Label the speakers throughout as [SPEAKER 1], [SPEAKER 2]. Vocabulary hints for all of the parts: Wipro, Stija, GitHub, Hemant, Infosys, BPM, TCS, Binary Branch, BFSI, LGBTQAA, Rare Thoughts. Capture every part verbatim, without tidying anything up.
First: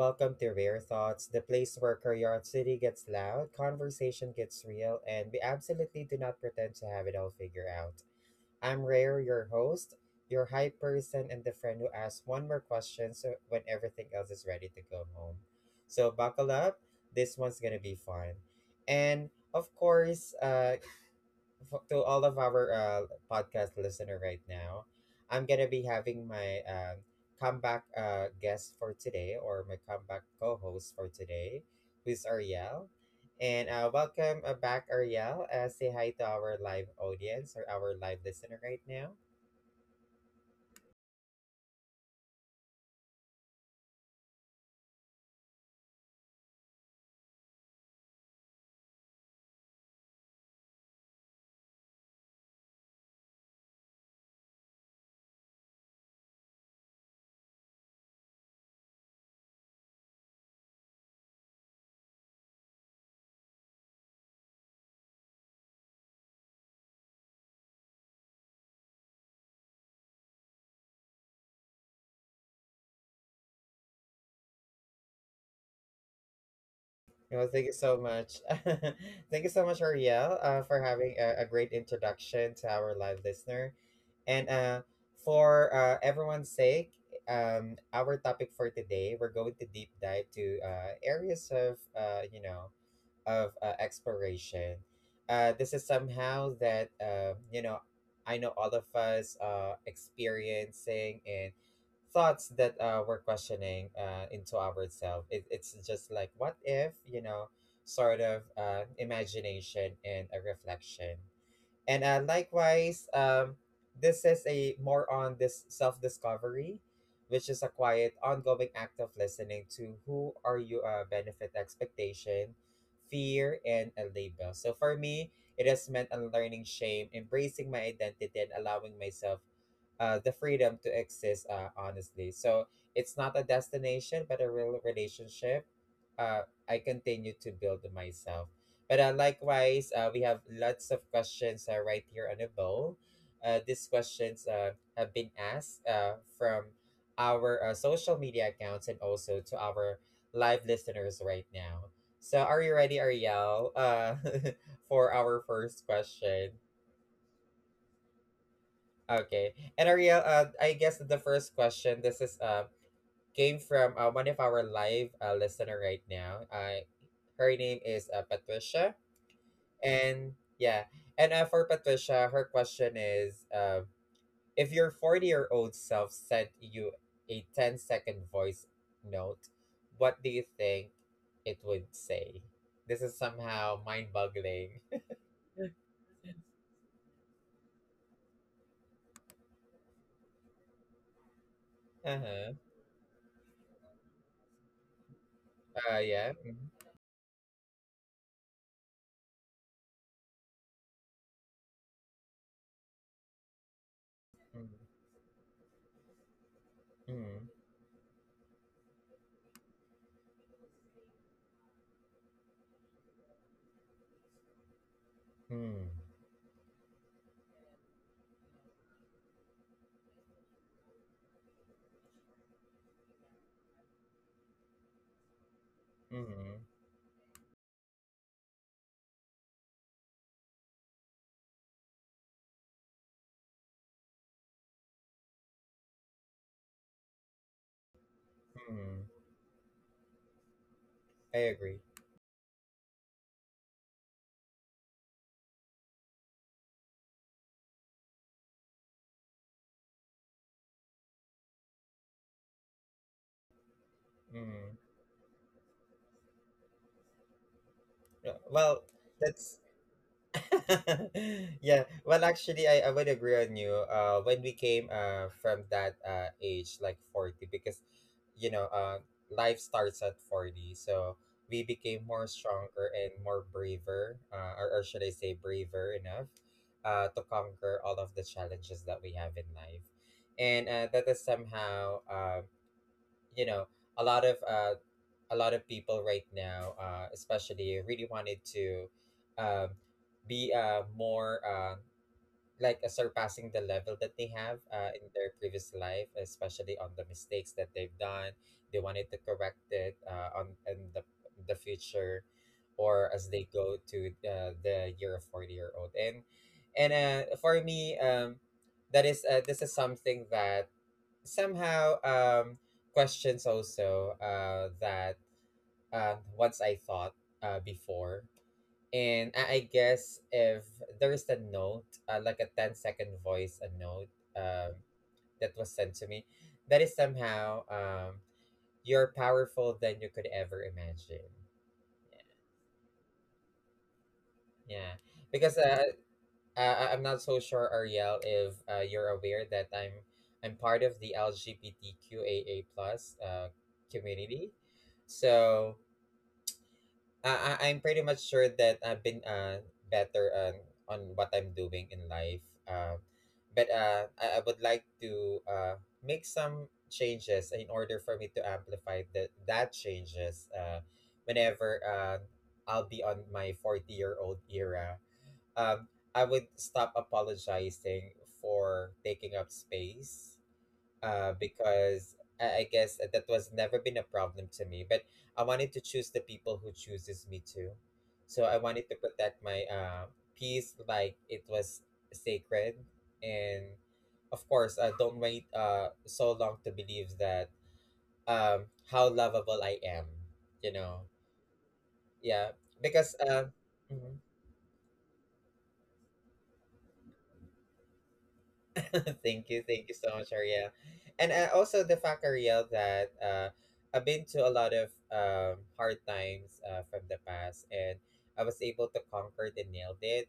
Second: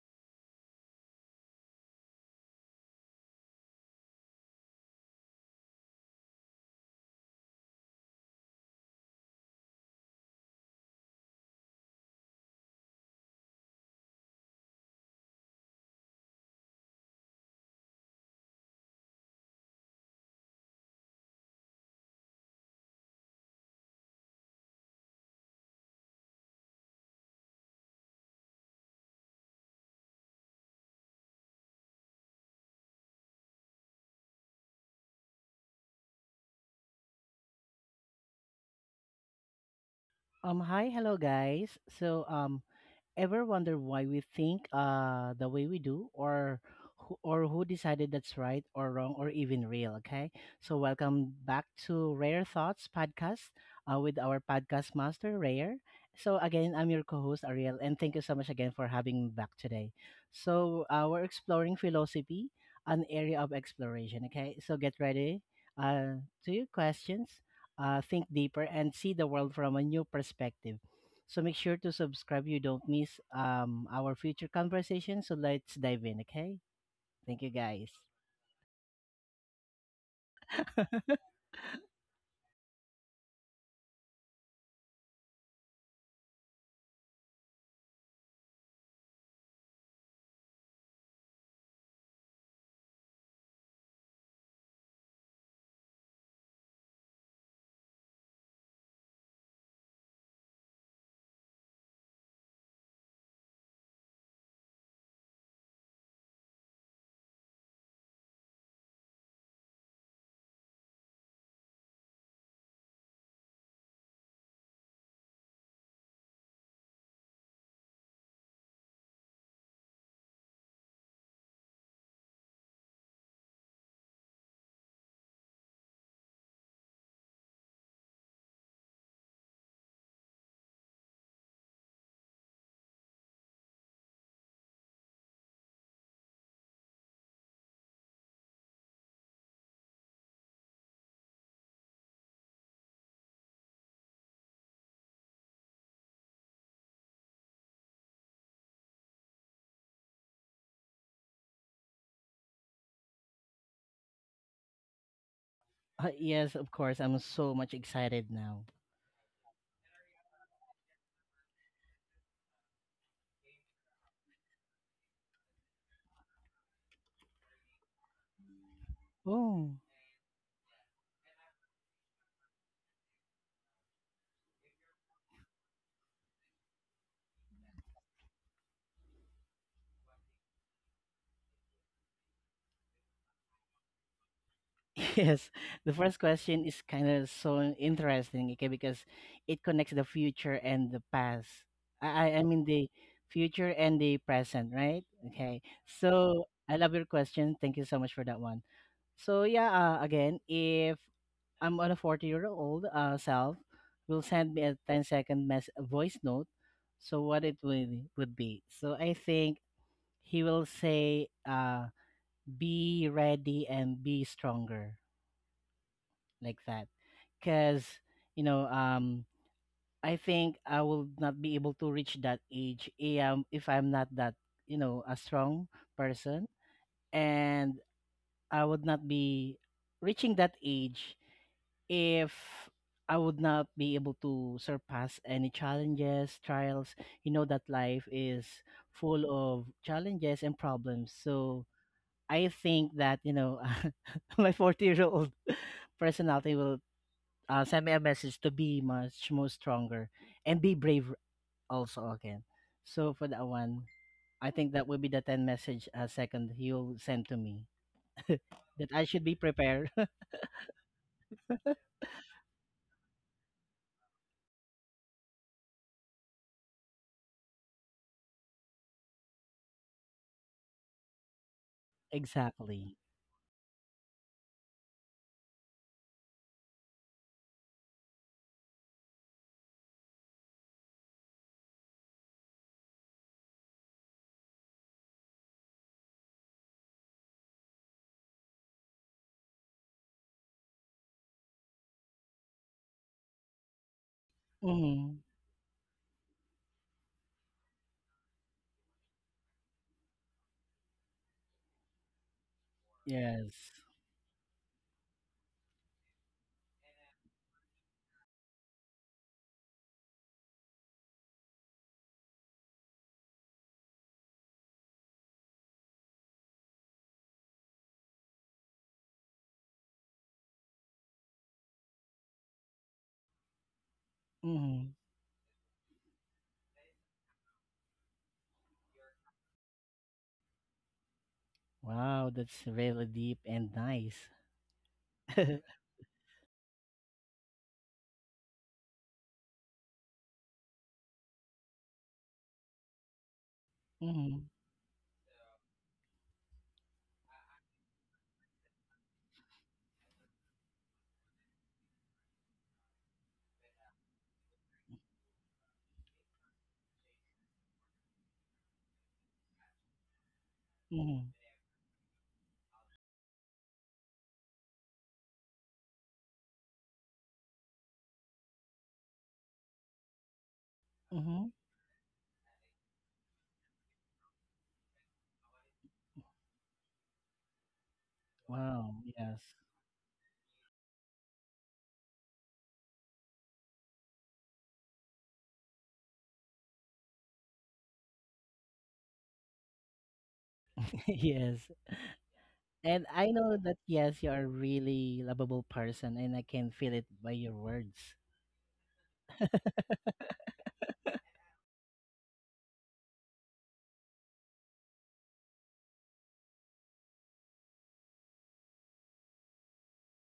[SPEAKER 1] Welcome to Rare Thoughts, the place where curiosity gets loud, conversation gets real, and we absolutely do not pretend to have it all figured out. I'm Rare, your host, your hype person, and the friend who asks one more question so when everything else is ready to go home. So buckle up. This one's gonna be fun, and of course, uh, f- to all of our uh, podcast listener right now. I'm gonna be having my um, comeback uh, guest for today, or my comeback co-host for today, who's Ariel. And uh, welcome uh, back, Ariel. Uh, say hi to our live audience or our live listener right now.
[SPEAKER 2] Um, hi, hello guys. So, um, Ever wonder why we think uh the way we do or who, or who decided that's right or wrong or even real, okay? So welcome back to Rare Thoughts podcast uh, with our podcast master Rare. So again, I'm your co-host Ariel and thank you so much again for having me back today. So uh, we're exploring philosophy, an area of exploration, okay? So get ready uh to your questions, uh think deeper and see the world from a new perspective. So make sure to subscribe. You don't miss um our future conversation. So let's dive in, okay? Thank
[SPEAKER 1] Well,
[SPEAKER 2] you,
[SPEAKER 1] thank you
[SPEAKER 2] guys.
[SPEAKER 1] so much. Thank you so much, Ariel, uh, for having a, a great introduction to our live listener. And uh, for uh, everyone's sake, um, our topic for today, we're going to deep dive to uh, areas of, uh, you know, of uh, exploration. Uh, this is somehow that um, you know I know all of us uh, experiencing and thoughts that uh, we're questioning uh, into ourselves. It, it's just like what if you know sort of uh, imagination and a reflection. And uh, likewise, um, this is a more on this self discovery, which is a quiet, ongoing act of listening to who are you, uh, benefit expectation, fear, and a label. So for me, it has meant unlearning shame, embracing my identity, and allowing myself uh, the freedom to exist uh, honestly. So it's not a destination, but a real relationship. Uh, I continue to build myself. But uh, likewise, uh, we have lots of questions uh, right here on the bowl. Uh, these questions uh, have been asked uh, from our uh, social media accounts and also to our live listeners right now. So, are you ready, Ariel, uh, for our first
[SPEAKER 2] Uh,
[SPEAKER 1] question?
[SPEAKER 2] yes, of course. I'm so much excited now.
[SPEAKER 1] Okay. And Ariel, uh, I guess the first question, this is uh, came from uh, one of our live uh, listener right now. Uh, her name is uh, Patricia.
[SPEAKER 2] Oh.
[SPEAKER 1] And yeah, and uh, for Patricia, her question is uh, if your forty-year-old self sent you a ten second voice note, what do you think it would say? This is somehow mind-boggling.
[SPEAKER 2] Yes, the first question is kind of so interesting, okay, because it connects the future and the past. I, I I
[SPEAKER 1] Uh-huh.
[SPEAKER 2] mean the future and the present, right? Okay,
[SPEAKER 1] Uh, yeah.
[SPEAKER 2] so
[SPEAKER 1] Mm-hmm.
[SPEAKER 2] I love your question. Thank you so much for that one. So yeah, uh, Again, if I'm on a forty year old uh, self, will send me a ten second mess- voice note. So what
[SPEAKER 1] Mm-hmm.
[SPEAKER 2] it would would be. So I think he will say, uh, "Be ready and be stronger,"
[SPEAKER 1] Mm-hmm.
[SPEAKER 2] like that, because you know, um, I think I will not be able to reach that age if I'm, if I'm not that you know a strong person,
[SPEAKER 1] Mm-hmm.
[SPEAKER 2] and I would not be reaching that age if I would not be able to surpass any challenges, trials. You know that life is
[SPEAKER 1] Mm,
[SPEAKER 2] full of challenges and problems.
[SPEAKER 1] I
[SPEAKER 2] So
[SPEAKER 1] agree.
[SPEAKER 2] I think that, you know, my forty year old personality will uh, send me a message to be much more stronger and be brave also again. So for that one, I think
[SPEAKER 1] Mm.
[SPEAKER 2] that will be the ten message a second he'll send to me
[SPEAKER 1] Yeah. Well,
[SPEAKER 2] that I should be
[SPEAKER 1] that's
[SPEAKER 2] prepared.
[SPEAKER 1] yeah. Well, actually, I, I would agree on you. Uh, when we came uh from that uh age, like forty, because you know uh life starts at forty, so we became more stronger
[SPEAKER 2] Exactly.
[SPEAKER 1] and more braver, uh, or, or should I say braver enough, uh, to conquer all of the challenges that we have in life, and uh, that is somehow uh, you know a lot of uh a lot of people right now, uh, especially, really wanted to um, be uh, more uh, like uh, surpassing the level that they have uh, in
[SPEAKER 2] Hmm.
[SPEAKER 1] their previous life, especially on the mistakes that they've done. They wanted to correct it uh, on in the the future, or as they
[SPEAKER 2] Yes.
[SPEAKER 1] go to uh, the year of forty year old. And and uh, for me, um, that is uh, this is something that somehow um, questions also uh, that um, once I thought uh, before. And I I guess if there's a note, uh, like a ten second voice, a note um,
[SPEAKER 2] Mm-hmm.
[SPEAKER 1] that was sent to me, that is somehow um, you're powerful than you could ever imagine.
[SPEAKER 2] Wow, that's really deep and nice.
[SPEAKER 1] Yeah. Because uh, uh, I'm not so sure, Ariel, if uh, you're aware that I'm I'm part of the LGBTQAA plus uh,
[SPEAKER 2] Mm-hmm.
[SPEAKER 1] community. So uh, I- I'm pretty much sure that I've been uh, better on, on what I'm doing in life. Uh, but uh, I, I would like to uh, make some changes in order for me to amplify that that changes uh,
[SPEAKER 2] Mm-hmm.
[SPEAKER 1] whenever uh, I'll be on my forty year old era. Um, I would stop apologizing for taking up space uh,
[SPEAKER 2] Mm-hmm.
[SPEAKER 1] because I, I guess that was never been a problem to me. But I wanted to choose the people who chooses me too. So I wanted to
[SPEAKER 2] Wow,
[SPEAKER 1] protect
[SPEAKER 2] yes.
[SPEAKER 1] my uh, peace like it was sacred. And of course, uh, don't wait uh, so long to believe that um, how lovable I am, you know?
[SPEAKER 2] Yes.
[SPEAKER 1] Yeah,
[SPEAKER 2] And
[SPEAKER 1] because
[SPEAKER 2] I
[SPEAKER 1] uh,
[SPEAKER 2] know that yes,
[SPEAKER 1] mhm.
[SPEAKER 2] you are a really lovable person and I can feel it by your words.
[SPEAKER 1] thank you, thank you so much, Ariel. And uh, also the fact, Ariel, that uh, I've been to a lot of um, hard times uh, from the past, and I was able to conquer and nailed it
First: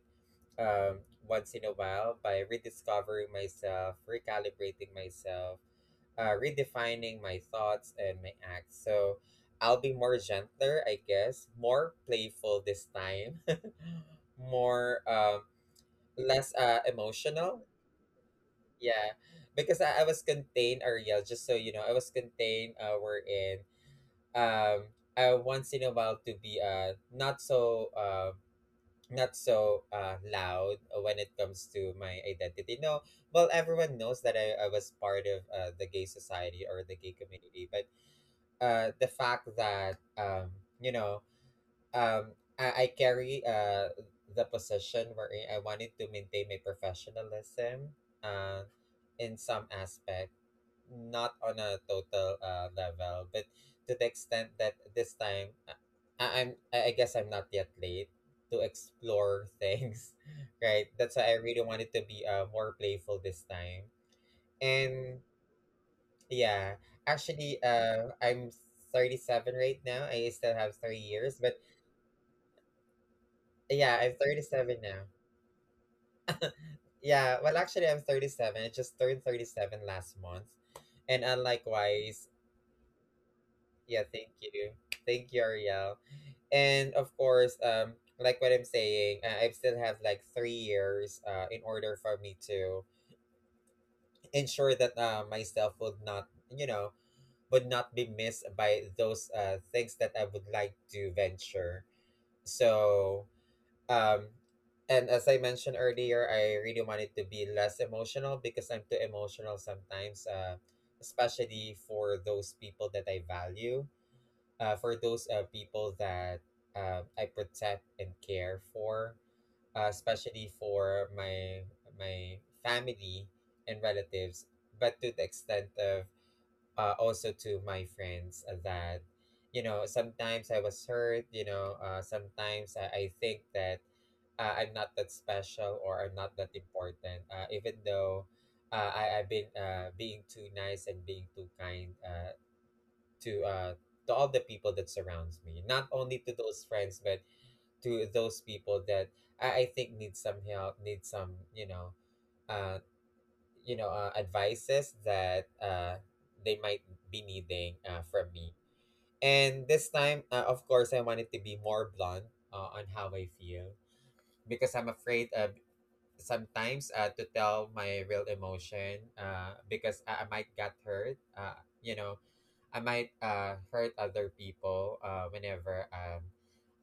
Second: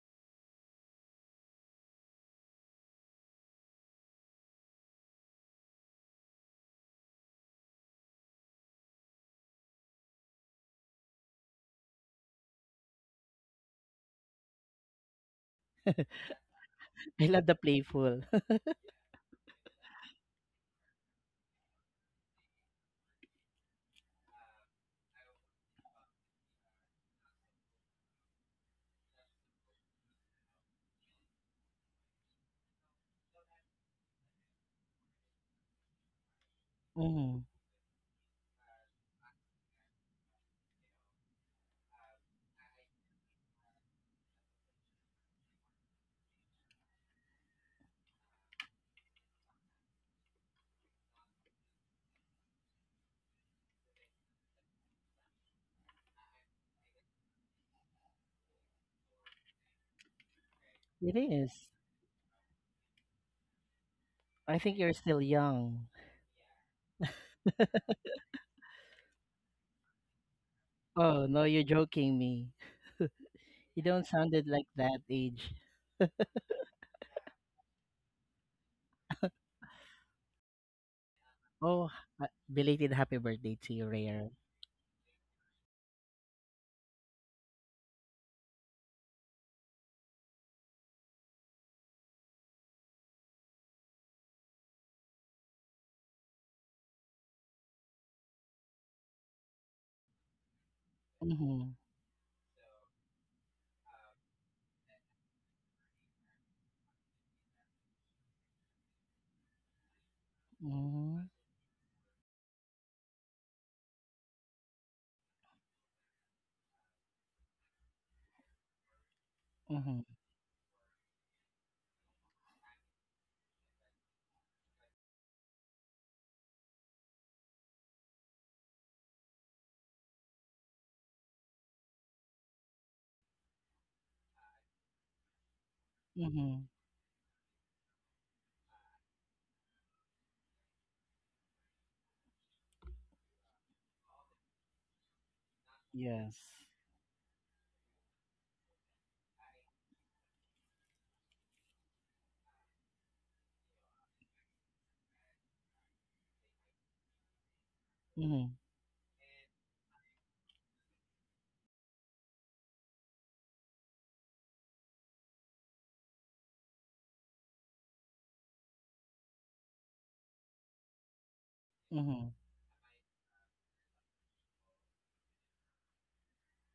[SPEAKER 1] um, once in a while by rediscovering myself, recalibrating myself, uh, redefining my thoughts and my acts. So I'll be more gentler, I guess, more playful this time, more um, less uh,
[SPEAKER 2] I love the
[SPEAKER 1] emotional.
[SPEAKER 2] playful.
[SPEAKER 1] Yeah, because I, I was contained, Ariel, just so you know, I was contained uh, wherein um, I once in a while to be uh, not so uh, not so uh, loud when it comes to my identity. No, well, everyone knows that I, I was part of uh, the gay society or the gay
[SPEAKER 2] Mhm.
[SPEAKER 1] community, but uh, the fact that, um, you know, um, I, I carry uh, the position wherein I wanted to maintain my professionalism. Uh, in some aspect not on a total uh, level, but to the extent that this time uh, I, I'm I I guess I'm not yet late to explore things, right? That's
[SPEAKER 2] It
[SPEAKER 1] why I really
[SPEAKER 2] is.
[SPEAKER 1] wanted to be uh, more playful this time.
[SPEAKER 2] I think you're
[SPEAKER 1] And
[SPEAKER 2] still young.
[SPEAKER 1] yeah, actually, uh, I'm thirty-seven right now. I still have three
[SPEAKER 2] Oh,
[SPEAKER 1] years,
[SPEAKER 2] no,
[SPEAKER 1] but
[SPEAKER 2] you're joking me. You
[SPEAKER 1] yeah,
[SPEAKER 2] don't
[SPEAKER 1] I'm
[SPEAKER 2] sounded like
[SPEAKER 1] thirty-seven now.
[SPEAKER 2] that age.
[SPEAKER 1] Yeah, well, actually, I'm thirty-seven. I just turned thirty-seven last month. And
[SPEAKER 2] Oh,
[SPEAKER 1] unlikewise,
[SPEAKER 2] ha- belated happy birthday to you,
[SPEAKER 1] yeah, thank
[SPEAKER 2] Rare.
[SPEAKER 1] you. Thank you, Ariel. And of course, um, like what I'm saying, I I still have like three years uh, in order for me to ensure that uh, myself would not, you know, would not be missed by those uh, things that I would like to
[SPEAKER 2] Mhm.
[SPEAKER 1] venture. So, um, and as I mentioned earlier, I really wanted to be less emotional because I'm too emotional sometimes, uh,
[SPEAKER 2] Mhm.
[SPEAKER 1] especially for those people that I value uh, for those uh, people that uh, I protect and care for, uh,
[SPEAKER 2] Mhm.
[SPEAKER 1] especially for my my family and relatives, but to the extent of uh, also to my friends that you know sometimes I was hurt. You know, uh, sometimes I, I think that uh, I'm not that special or I'm not that
[SPEAKER 2] Mhm.
[SPEAKER 1] important, uh, even though. Uh, I, I've been uh, being too nice and being too kind uh, to uh to all the people that surrounds me not only to
[SPEAKER 2] Yes.
[SPEAKER 1] those friends but to those people that i, I think need some help need some you know uh you know uh, advices that uh they might be needing uh, from me.
[SPEAKER 2] Mhm.
[SPEAKER 1] And this time uh, of course I wanted to be more blunt uh, on how I feel because I'm afraid uh sometimes uh, to tell my real emotion uh, because I, I might get hurt uh, you know
[SPEAKER 2] Mhm.
[SPEAKER 1] I might uh, hurt other people uh, whenever um,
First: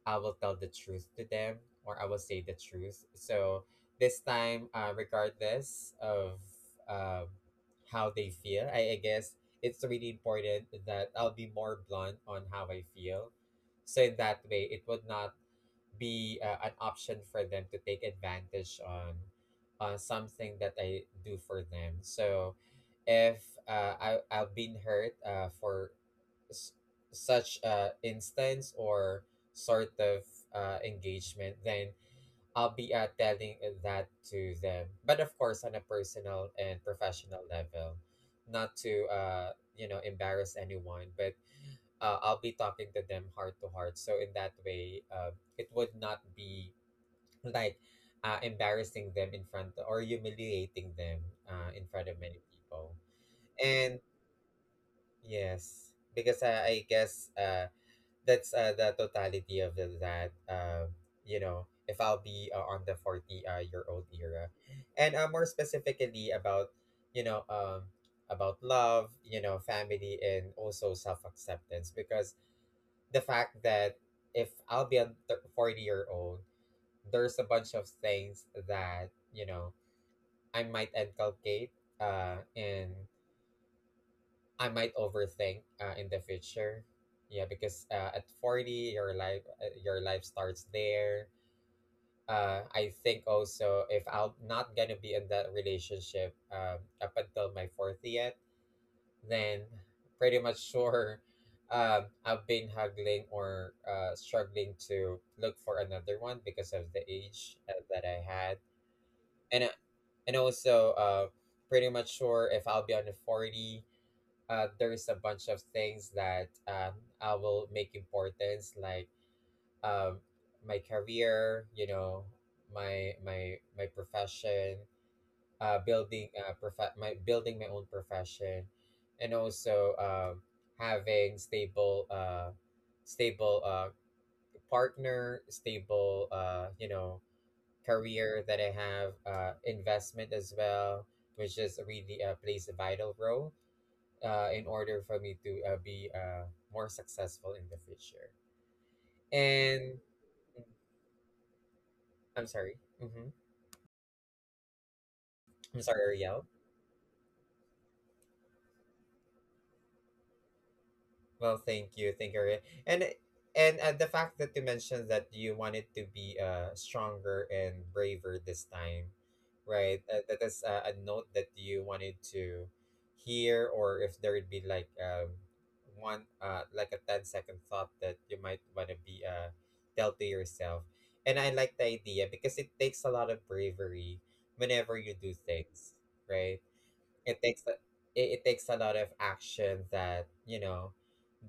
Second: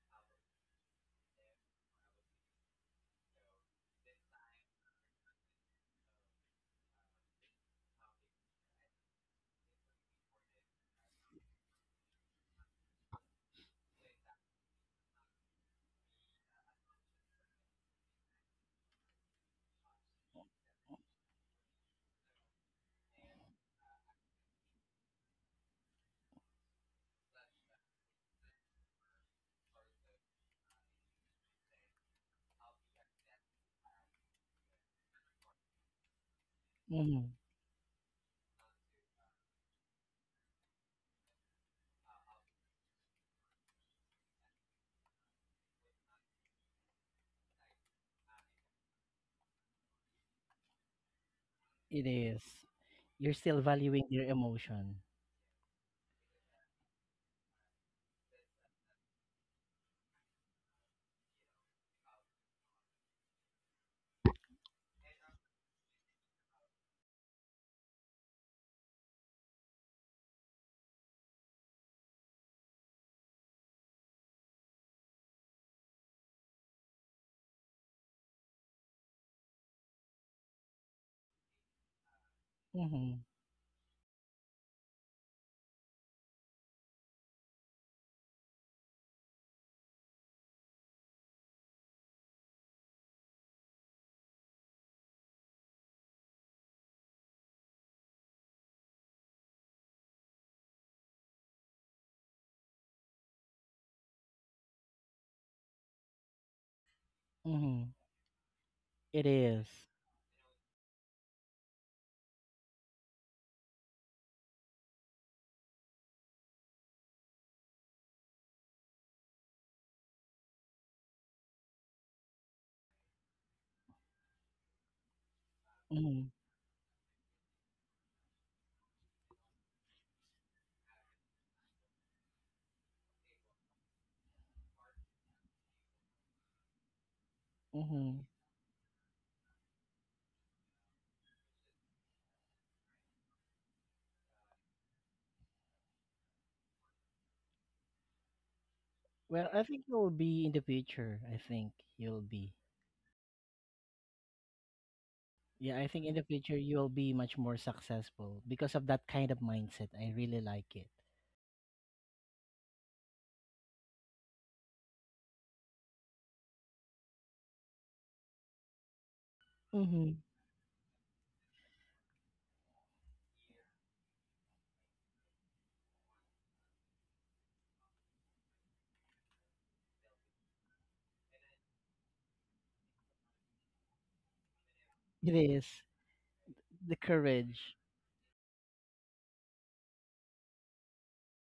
[SPEAKER 1] I will tell the truth to them or I will say the truth. So this time, uh, regardless of um, how they feel, I, I guess it's really important that I'll be more blunt on how I feel. So in that way, it would not be uh, an option for them to take advantage on on something that I do for them. So if uh, I I've been hurt uh, for s- such uh, instance or sort of uh, engagement, then I'll be uh, telling that to them. But of course, on a personal and
[SPEAKER 2] Mhm.
[SPEAKER 1] professional level, not to uh, you know embarrass anyone, but uh, I'll be talking to them heart to heart. So in that way, uh, it would not be like uh, embarrassing them in front or humiliating them uh, in
[SPEAKER 2] It
[SPEAKER 1] front of
[SPEAKER 2] is.
[SPEAKER 1] many people.
[SPEAKER 2] You're still
[SPEAKER 1] And
[SPEAKER 2] valuing your emotion.
[SPEAKER 1] yes, because I, I guess uh, that's uh, the totality of the, that um you know if I'll be uh, on the forty uh, year old era and uh, more specifically about you know um about love, you know family, and also self acceptance because the fact that if I'll be a forty year old there's a bunch of things that you know i might inculcate uh in
[SPEAKER 2] Mhm.
[SPEAKER 1] I might overthink uh, in the future. Yeah, because uh, at forty your life uh, your life starts there. Uh, I think also if I'm not gonna be in that relationship um, up until my fortieth, then pretty much sure um, I've been haggling or uh, struggling to look for another one because of the age uh,
[SPEAKER 2] Mhm.
[SPEAKER 1] that I had.
[SPEAKER 2] It
[SPEAKER 1] And uh,
[SPEAKER 2] is.
[SPEAKER 1] and also uh, pretty much sure if I'll be on the forty uh, there is a bunch of things that um, I will make importance, like um, my career, you know, my my my profession, uh, building
[SPEAKER 2] Mhm,
[SPEAKER 1] uh, prof- my building my own profession, and also um, having stable uh, stable uh, partner, stable uh, you know
[SPEAKER 2] mhm.
[SPEAKER 1] career that I have, uh, investment as well, which is really uh, plays a vital role uh, in order for me to uh, be uh, more successful in the future.
[SPEAKER 2] Well, I think
[SPEAKER 1] And
[SPEAKER 2] you'll be in the future. I think you'll
[SPEAKER 1] I'm
[SPEAKER 2] be.
[SPEAKER 1] sorry. hmm
[SPEAKER 2] Yeah,
[SPEAKER 1] I'm
[SPEAKER 2] I
[SPEAKER 1] sorry,
[SPEAKER 2] think in the
[SPEAKER 1] Ariel.
[SPEAKER 2] future you'll be much more successful because of that kind of mindset. I really like it.
[SPEAKER 1] Well, thank you, thank you, Ariel. and and uh, the fact that you mentioned that you wanted to be uh stronger and braver this time, right?
[SPEAKER 2] Mm-hmm.
[SPEAKER 1] Uh, that is uh, a note that you wanted to hear, or if there would be like um one uh like a ten second thought that you might want to be uh tell to yourself. And I like the idea because it takes a lot of bravery whenever you
[SPEAKER 2] It
[SPEAKER 1] do
[SPEAKER 2] is
[SPEAKER 1] things, right?
[SPEAKER 2] the
[SPEAKER 1] it takes a,
[SPEAKER 2] courage.
[SPEAKER 1] it, it takes a lot of action that you know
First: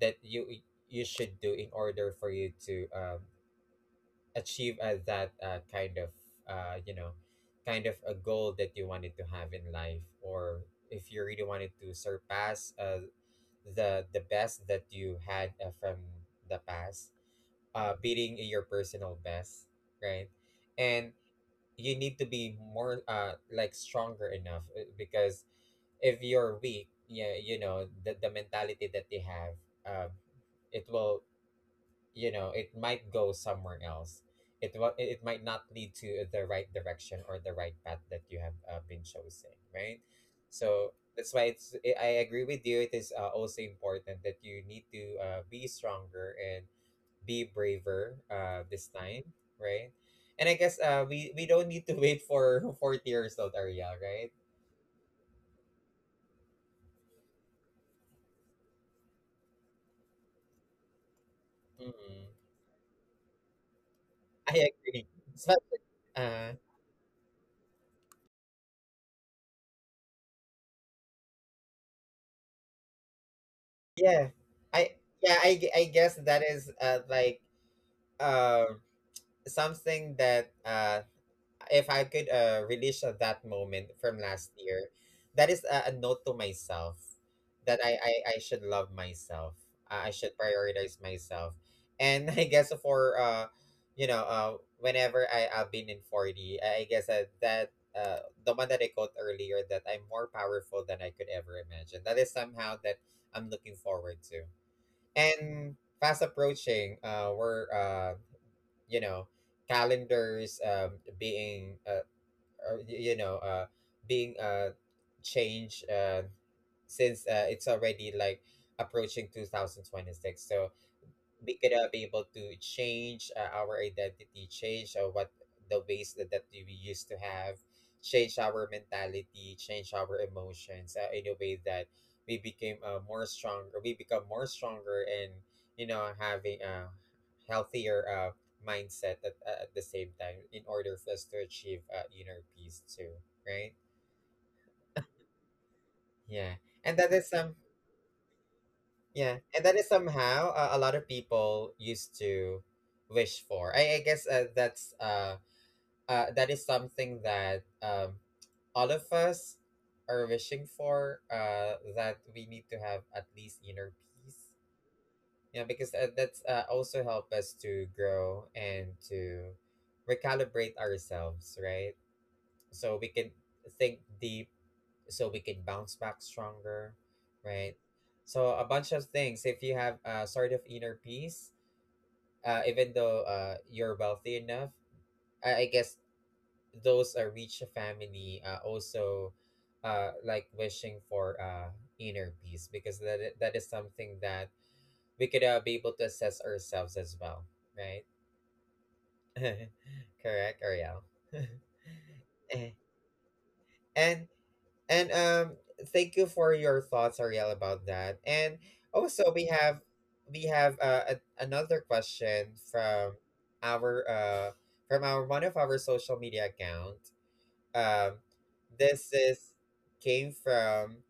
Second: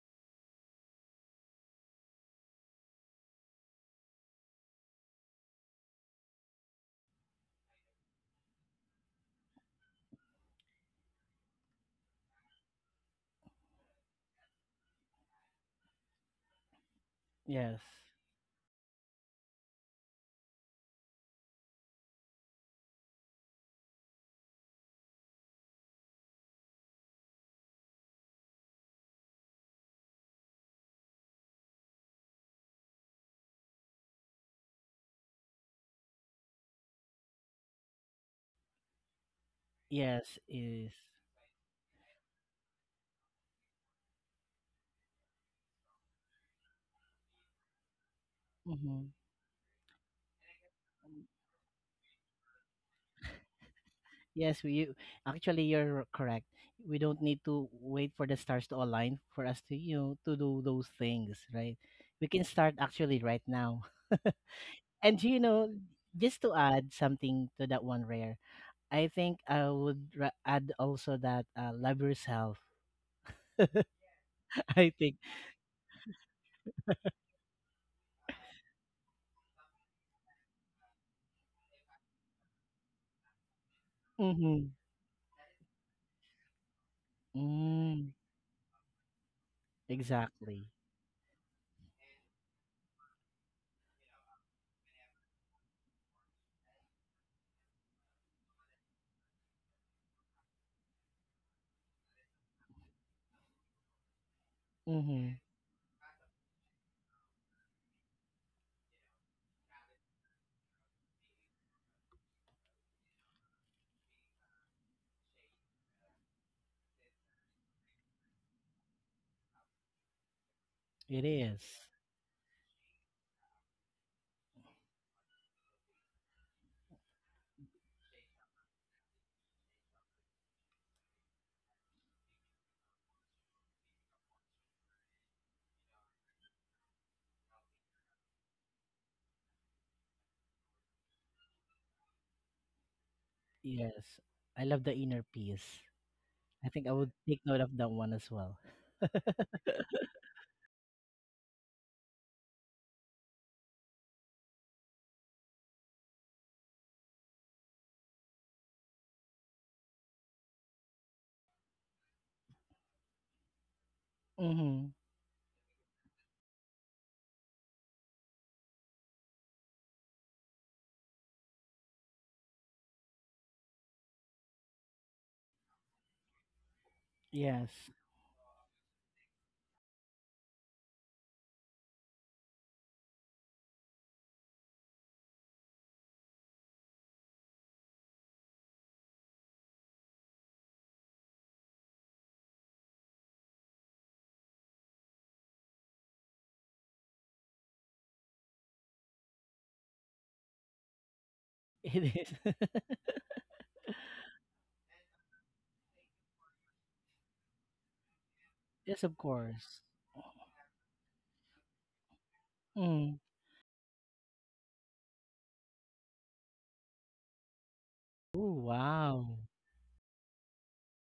[SPEAKER 1] that you you should do in order for you to um, achieve uh, that uh, kind of uh, you know kind of a goal that you wanted to have in life, or if you really wanted to surpass uh, the the best that you had uh, from the past,
[SPEAKER 2] Yes.
[SPEAKER 1] uh, beating your personal best, right? And you need to be more uh, like stronger enough uh, because if you're weak, yeah, you know, the, the mentality that you have, um, it will, you know, it might go somewhere else. It will, it it might not lead to the right direction or the right path that you have uh, been chosen, right?
[SPEAKER 2] Yes,
[SPEAKER 1] So
[SPEAKER 2] is.
[SPEAKER 1] that's why it's. I I agree with you. It is uh, also important that you need to uh, be stronger and be braver uh, this
[SPEAKER 2] Mm-hmm.
[SPEAKER 1] time, right? And I guess uh, we we don't need to wait for forty years old, Ariel, right?
[SPEAKER 2] Yes, we you, actually you're correct. We don't need to wait for the stars to align for us to, you know, to do those things, right?
[SPEAKER 1] Mm-mm.
[SPEAKER 2] We can start actually right now.
[SPEAKER 1] I agree.
[SPEAKER 2] And you
[SPEAKER 1] So,
[SPEAKER 2] know, just
[SPEAKER 1] uh,
[SPEAKER 2] to add something to that one rare, I think I would ra- add also that uh, love yourself.
[SPEAKER 1] yeah,
[SPEAKER 2] I
[SPEAKER 1] I
[SPEAKER 2] think.
[SPEAKER 1] yeah I, gue- I guess that is uh, like uh, something that uh, if I could uh, relish of that moment from last
[SPEAKER 2] Mm-hmm.
[SPEAKER 1] year, that is a, a note to myself that I, I,
[SPEAKER 2] Mm,
[SPEAKER 1] I should love myself. Uh, I should
[SPEAKER 2] exactly.
[SPEAKER 1] prioritize myself. And I guess for, uh, you know, uh, whenever I, I've been in forty, I, I guess uh, that uh, the one that I quote earlier, that I'm more powerful than I could ever imagine. That is somehow that I'm looking forward to.
[SPEAKER 2] Mm-hmm.
[SPEAKER 1] And fast approaching, uh, we're, uh, you know, calendars um, being uh, uh, y- you know uh being uh changed uh since uh, it's already like approaching two thousand twenty-six, so
[SPEAKER 2] It
[SPEAKER 1] we
[SPEAKER 2] is.
[SPEAKER 1] could uh, be able to change uh, our identity, change uh, what the ways that, that we used to have, change our mentality, change our emotions uh, in a way that we became uh, more stronger, we become more stronger, and, you know, having a healthier uh, mindset at, uh, at the same time in order for us to achieve uh, inner peace too, right?
[SPEAKER 2] Yes. I love the inner peace.
[SPEAKER 1] Yeah.
[SPEAKER 2] I think
[SPEAKER 1] And
[SPEAKER 2] I
[SPEAKER 1] that
[SPEAKER 2] would
[SPEAKER 1] is
[SPEAKER 2] take
[SPEAKER 1] some.
[SPEAKER 2] note of that one as well.
[SPEAKER 1] Yeah, and that is somehow uh, a lot of people used to wish for. I, I guess uh, that's uh, uh, that is something that um, all of us are wishing for. Uh, that we need to have at least inner peace.
[SPEAKER 2] Mm-hmm.
[SPEAKER 1] Yeah, because uh, that's uh, also help us to grow and to recalibrate ourselves, right? So we can think deep so we can bounce back stronger,
[SPEAKER 2] Yes.
[SPEAKER 1] right? So a bunch of things. If you have uh, sort of inner peace, uh, even though uh, you're wealthy enough, I, I guess those uh, rich family uh, also uh, like wishing for uh, inner peace, because that i- that is something that we could uh, be able to assess ourselves as well, right? Correct, Ariel.
[SPEAKER 2] It
[SPEAKER 1] Eh,
[SPEAKER 2] is.
[SPEAKER 1] and And um, thank you for your thoughts, Ariel, about that. And
[SPEAKER 2] Yes, of
[SPEAKER 1] also, we have
[SPEAKER 2] course.
[SPEAKER 1] we have uh, a- another question from
[SPEAKER 2] Mm.
[SPEAKER 1] our uh from our one of our social media account. Um,
[SPEAKER 2] Oh,
[SPEAKER 1] this
[SPEAKER 2] wow.
[SPEAKER 1] is came from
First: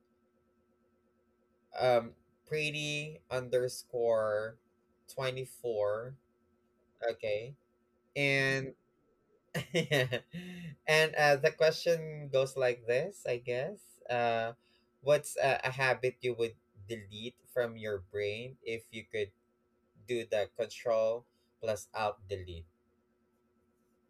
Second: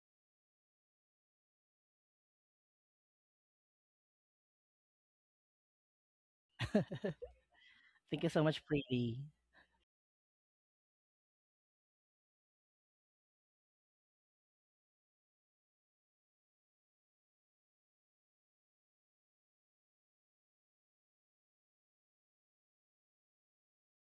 [SPEAKER 1] um pretty underscore twenty four. Okay,
[SPEAKER 2] Thank you so much,
[SPEAKER 1] and
[SPEAKER 2] Pretty.
[SPEAKER 1] yeah. And uh, the question goes like this, I guess. Uh, what's a, a habit you would delete from your brain if you could do the control plus out delete?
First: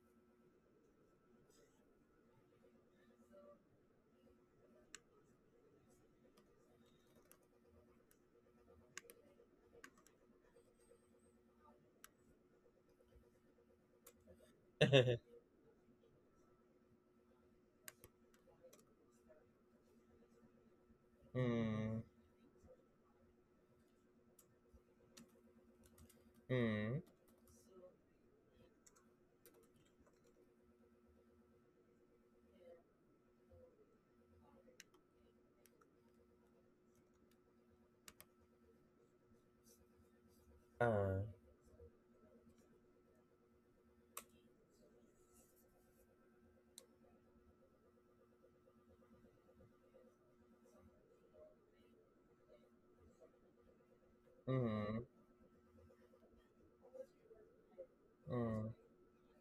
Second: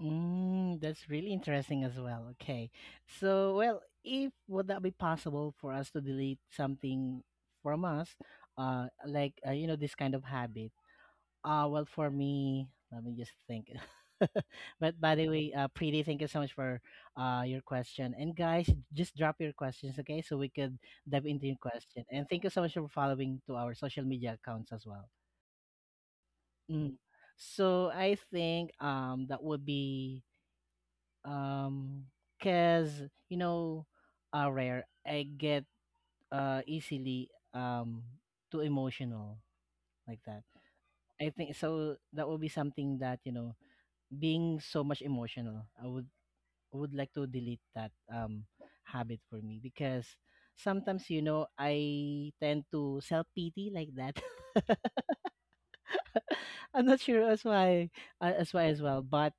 [SPEAKER 2] Mm, that's really interesting as well. Okay. So, well, if would that be possible for us to delete something from us, uh, like, uh, you know, this kind of habit? Uh, well, for me, let me just think. But by
[SPEAKER 1] Mm,
[SPEAKER 2] the way, uh, Preeti, thank you so much for uh, your question. And guys, just drop your questions, okay? So we could dive into your question. And thank you so much for following to our social media accounts as well. Mm.
[SPEAKER 1] mm,
[SPEAKER 2] So I think um that would be um because you know uh rare I get uh easily um too emotional like that.
[SPEAKER 1] uh,
[SPEAKER 2] I think so that will be something that you know being so much emotional I would would like to delete that um habit for me because sometimes you know I tend to self pity like that.
[SPEAKER 1] mm,
[SPEAKER 2] I'm not sure as why, uh, as why
[SPEAKER 1] mm,
[SPEAKER 2] as well. But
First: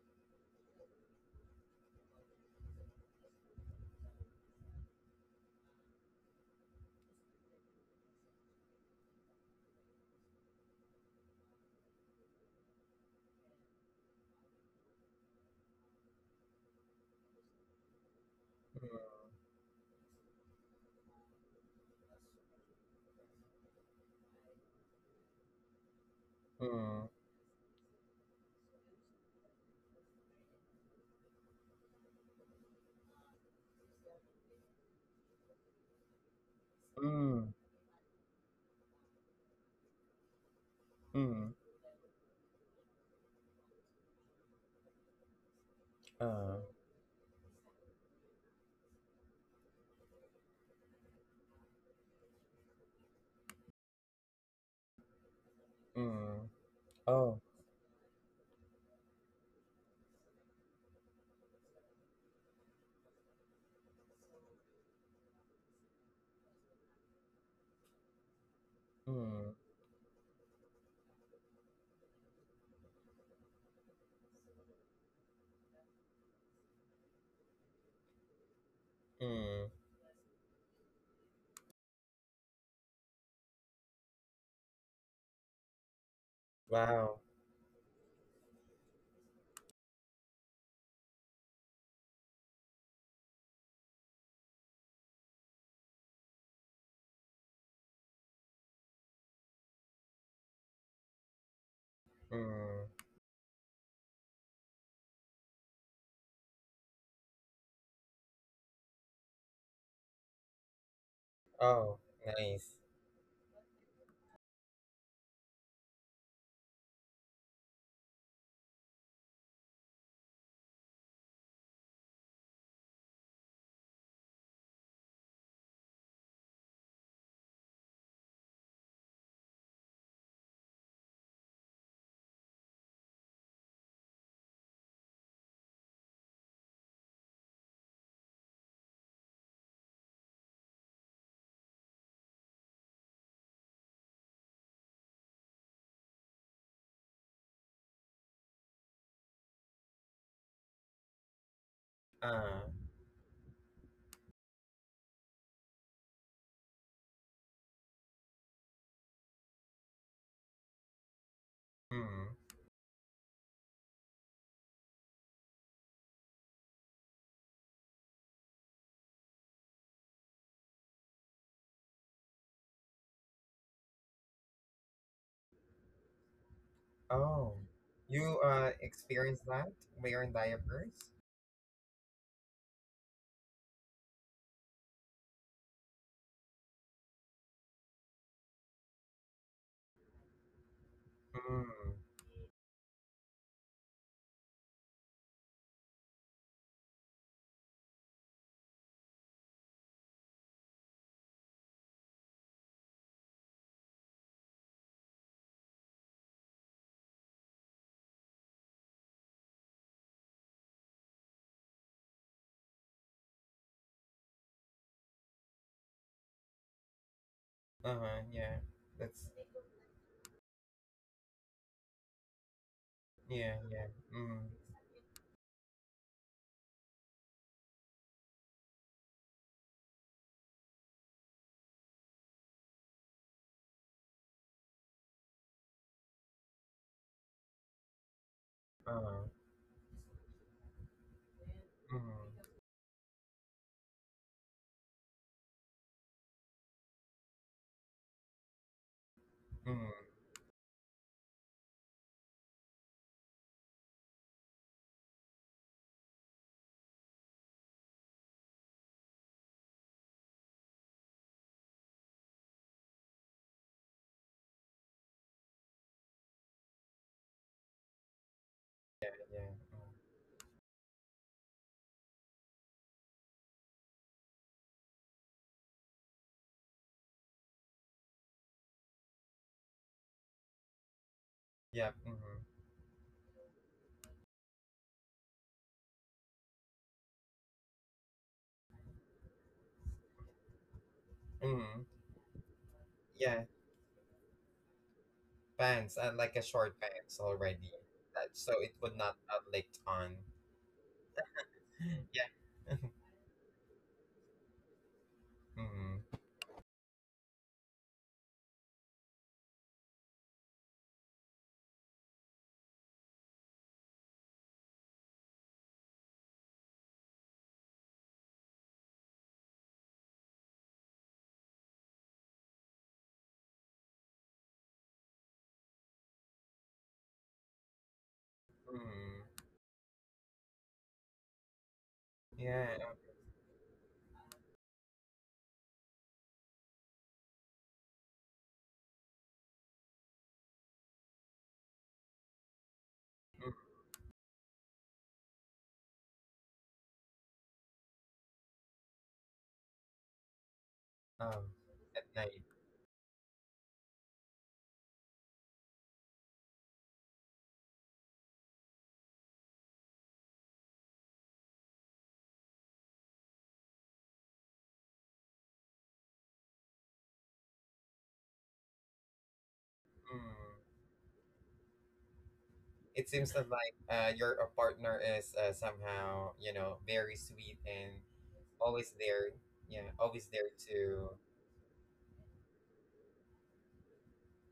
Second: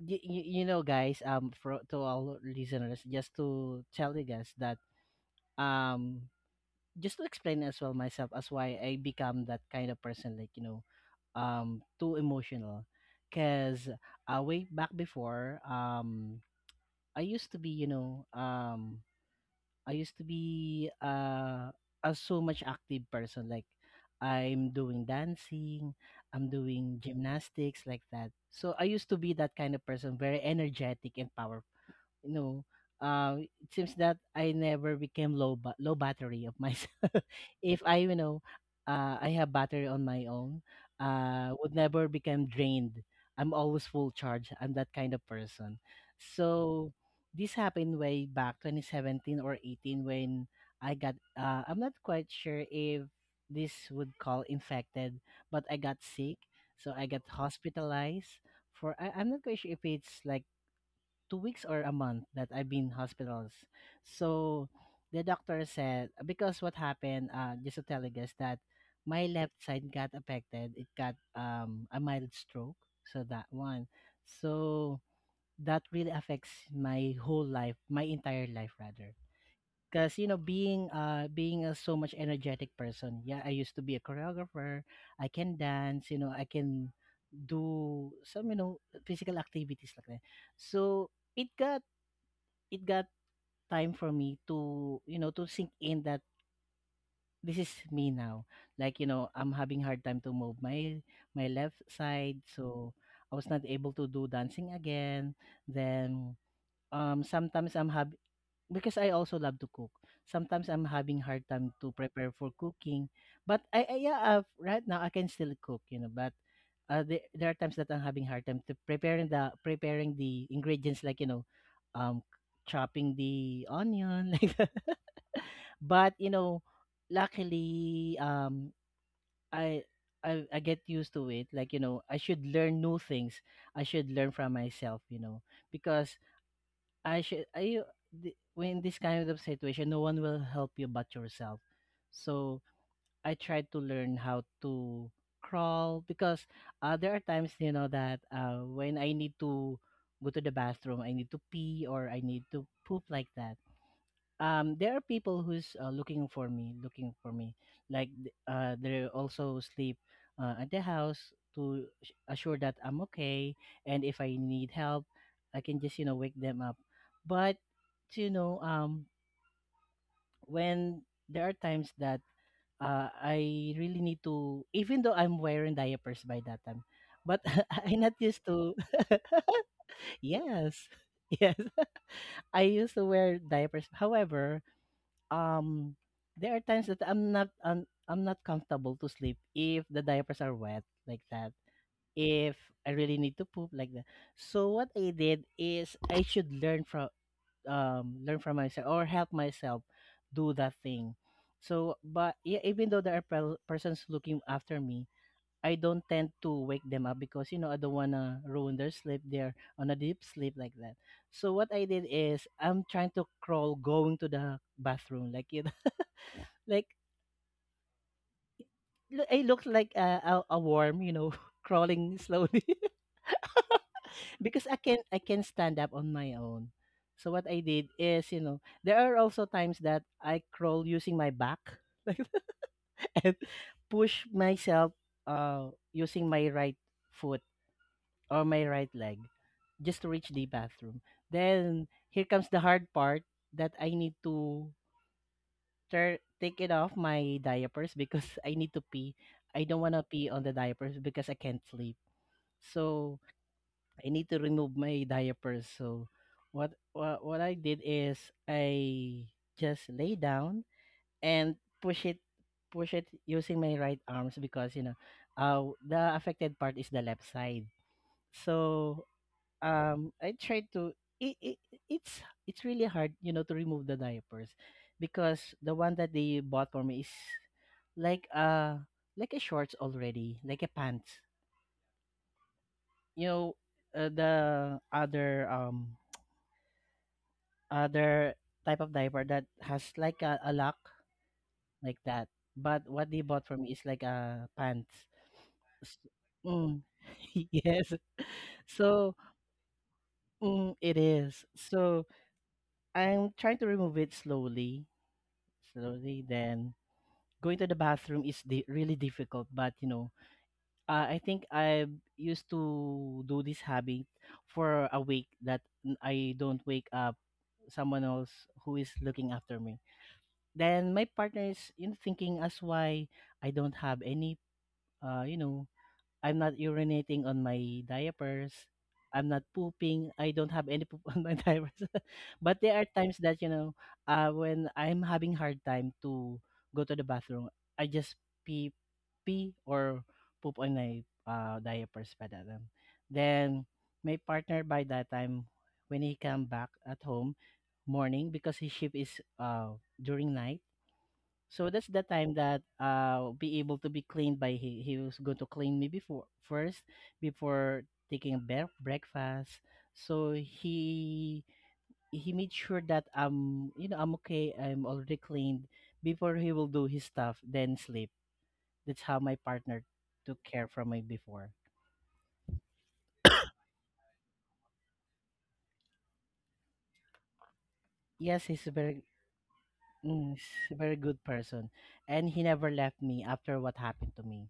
[SPEAKER 2] y- y- you know guys um for to all listeners just to tell you guys that um just to explain as well myself as why I become that kind of person like you know um too emotional because uh, way back before um I used to be you know um I used to be uh a so much active person like I'm doing dancing, I'm doing
[SPEAKER 1] mm,
[SPEAKER 2] gymnastics like that. So I used to be that kind of person, very energetic and powerful. You know, uh, it seems that I never became low ba- low battery of myself.
[SPEAKER 1] mm,
[SPEAKER 2] If I, you know, uh, I have battery on my own,
[SPEAKER 1] mm,
[SPEAKER 2] uh, would never become drained. I'm always full charge. I'm that kind of person.
[SPEAKER 1] uh,
[SPEAKER 2] So this happened way back twenty seventeen or eighteen when I got. Uh, I'm not quite sure if this would call infected, but I got sick.
[SPEAKER 1] mm,
[SPEAKER 2] So I got
[SPEAKER 1] oh,
[SPEAKER 2] hospitalized for. I, I'm not quite sure if it's like two weeks or a month that I've been hospitals. So the doctor said because what happened, uh, just to tell you guys that my
[SPEAKER 1] mm,
[SPEAKER 2] left side got affected. It got um a mild stroke. So that one. So that really affects my whole life, my entire life rather.
[SPEAKER 1] mm,
[SPEAKER 2] Because you know, being uh being a so much energetic person, yeah, I used to be a choreographer. I can dance, you know, I can
[SPEAKER 1] wow,
[SPEAKER 2] do some you know physical activities like that. So it got it got time for me to, you know, to sink in that this is me now. Like, you know, I'm having hard time to move my my left side, so
[SPEAKER 1] mm,
[SPEAKER 2] I was not able to do dancing again. Then um sometimes I'm having because I also love to cook. Sometimes I'm having hard time to
[SPEAKER 1] oh,
[SPEAKER 2] prepare for
[SPEAKER 1] nice,
[SPEAKER 2] cooking, but I, I yeah, I right now I can still cook, you know, but uh, there, there are times that I'm having hard time to preparing the preparing the ingredients like you know, um, chopping the onion like that. But you know, luckily, um, I. I, I get used to it like you know I should learn new things. I should learn from myself, you know, because I should I the- when this kind of situation no one will help you but yourself. So I tried to learn how to crawl because uh, there are times you know that uh, when I need to go to the bathroom, I need to pee or I need
[SPEAKER 1] uh,
[SPEAKER 2] to poop like that. Um, there are people who's uh, looking for me, looking for me. Like th- uh, they also sleep uh, at the house to s-
[SPEAKER 1] mm.
[SPEAKER 2] assure that I'm okay, and if I need help, I can just you know wake them up. But you know, um, when there are times that uh, I really need to, even though I'm wearing diapers by that time, but
[SPEAKER 1] Oh,
[SPEAKER 2] I not
[SPEAKER 1] you
[SPEAKER 2] used
[SPEAKER 1] uh
[SPEAKER 2] to.
[SPEAKER 1] experienced that wearing diapers?
[SPEAKER 2] Yes, yes, I used to wear diapers. However, um, there are times that I'm not i I'm not comfortable to sleep if the diapers are wet like that.
[SPEAKER 1] Mm.
[SPEAKER 2] If I really need to poop like that. So what I did is I should learn from um, learn from myself or help myself do that thing. So, but yeah, even though there are pel- persons looking after me, I don't tend to wake them up because you know I don't wanna ruin their sleep. They're on a deep sleep like that. So what I did is I'm trying to crawl going to the bathroom, like you know, like
[SPEAKER 1] Uh-huh, yeah. That's
[SPEAKER 2] lo- I look like a, a, a worm, you know, crawling slowly.
[SPEAKER 1] Yeah, yeah. Mm.
[SPEAKER 2] Because I can I can stand up on my own. So what I did is, you know, there are also times that I crawl using my back like that, and push myself uh using my right foot or my right leg
[SPEAKER 1] Uh-huh.
[SPEAKER 2] just to reach the bathroom. Then
[SPEAKER 1] Mm.
[SPEAKER 2] here comes the hard part that I need to tur take it off my diapers because I need to pee. I don't
[SPEAKER 1] Mm.
[SPEAKER 2] want to pee on the diapers because I can't sleep. So I need to remove my diapers. So what what, what I did is I just lay down and push it push it using my right arms because you know uh, the affected part is the left side.
[SPEAKER 1] Yeah.
[SPEAKER 2] So
[SPEAKER 1] Mm.
[SPEAKER 2] um I tried to it, it it's it's really hard you know to remove the diapers because the one that they bought for me is like uh like a shorts already like a pants
[SPEAKER 1] Yep. Mm-hmm.
[SPEAKER 2] you know uh, the other um other type of diaper that has like a, a lock
[SPEAKER 1] Mm.
[SPEAKER 2] like that. But what they
[SPEAKER 1] Yeah.
[SPEAKER 2] bought for me is like a pants.
[SPEAKER 1] Pants,
[SPEAKER 2] S-
[SPEAKER 1] uh, like a short
[SPEAKER 2] Mm,
[SPEAKER 1] pants already.
[SPEAKER 2] yes.
[SPEAKER 1] That so it would not
[SPEAKER 2] So
[SPEAKER 1] have licked on.
[SPEAKER 2] mm, it is. So
[SPEAKER 1] Yeah.
[SPEAKER 2] I'm trying to remove it slowly,
[SPEAKER 1] Mm.
[SPEAKER 2] slowly. Then going to the bathroom is di- really difficult. But you know, uh, I think I used to do this habit for a week that n- I don't wake up someone else who is looking after me. Then my partner is you know, thinking as why I don't have any uh you know I'm not urinating on my diapers. I'm
[SPEAKER 1] Mm.
[SPEAKER 2] not pooping. I don't have any poop on my diapers. But
[SPEAKER 1] Yeah.
[SPEAKER 2] there are times that you know uh when I'm having hard time to go to the bathroom, I just pee pee or poop on my uh diapers by that time.
[SPEAKER 1] Mm.
[SPEAKER 2] Then my partner by that time, when he come back at home morning because his shift is uh during night,
[SPEAKER 1] Um,
[SPEAKER 2] so that's
[SPEAKER 1] at
[SPEAKER 2] the time
[SPEAKER 1] night.
[SPEAKER 2] that uh be able to be cleaned by he he was going to clean me before, first before taking a be- breakfast. So he he made sure that I'm you know I'm okay, I'm already cleaned before he will do his stuff then sleep. That's how my partner took care
[SPEAKER 1] Mm.
[SPEAKER 2] from me before.
[SPEAKER 1] It seems that, like, uh, your uh, partner is uh, somehow, you know, very sweet and
[SPEAKER 2] Yes, he's a
[SPEAKER 1] always
[SPEAKER 2] very
[SPEAKER 1] there, yeah, always
[SPEAKER 2] mm,
[SPEAKER 1] there
[SPEAKER 2] he's a very
[SPEAKER 1] to.
[SPEAKER 2] good person, and he never left me after what happened to me.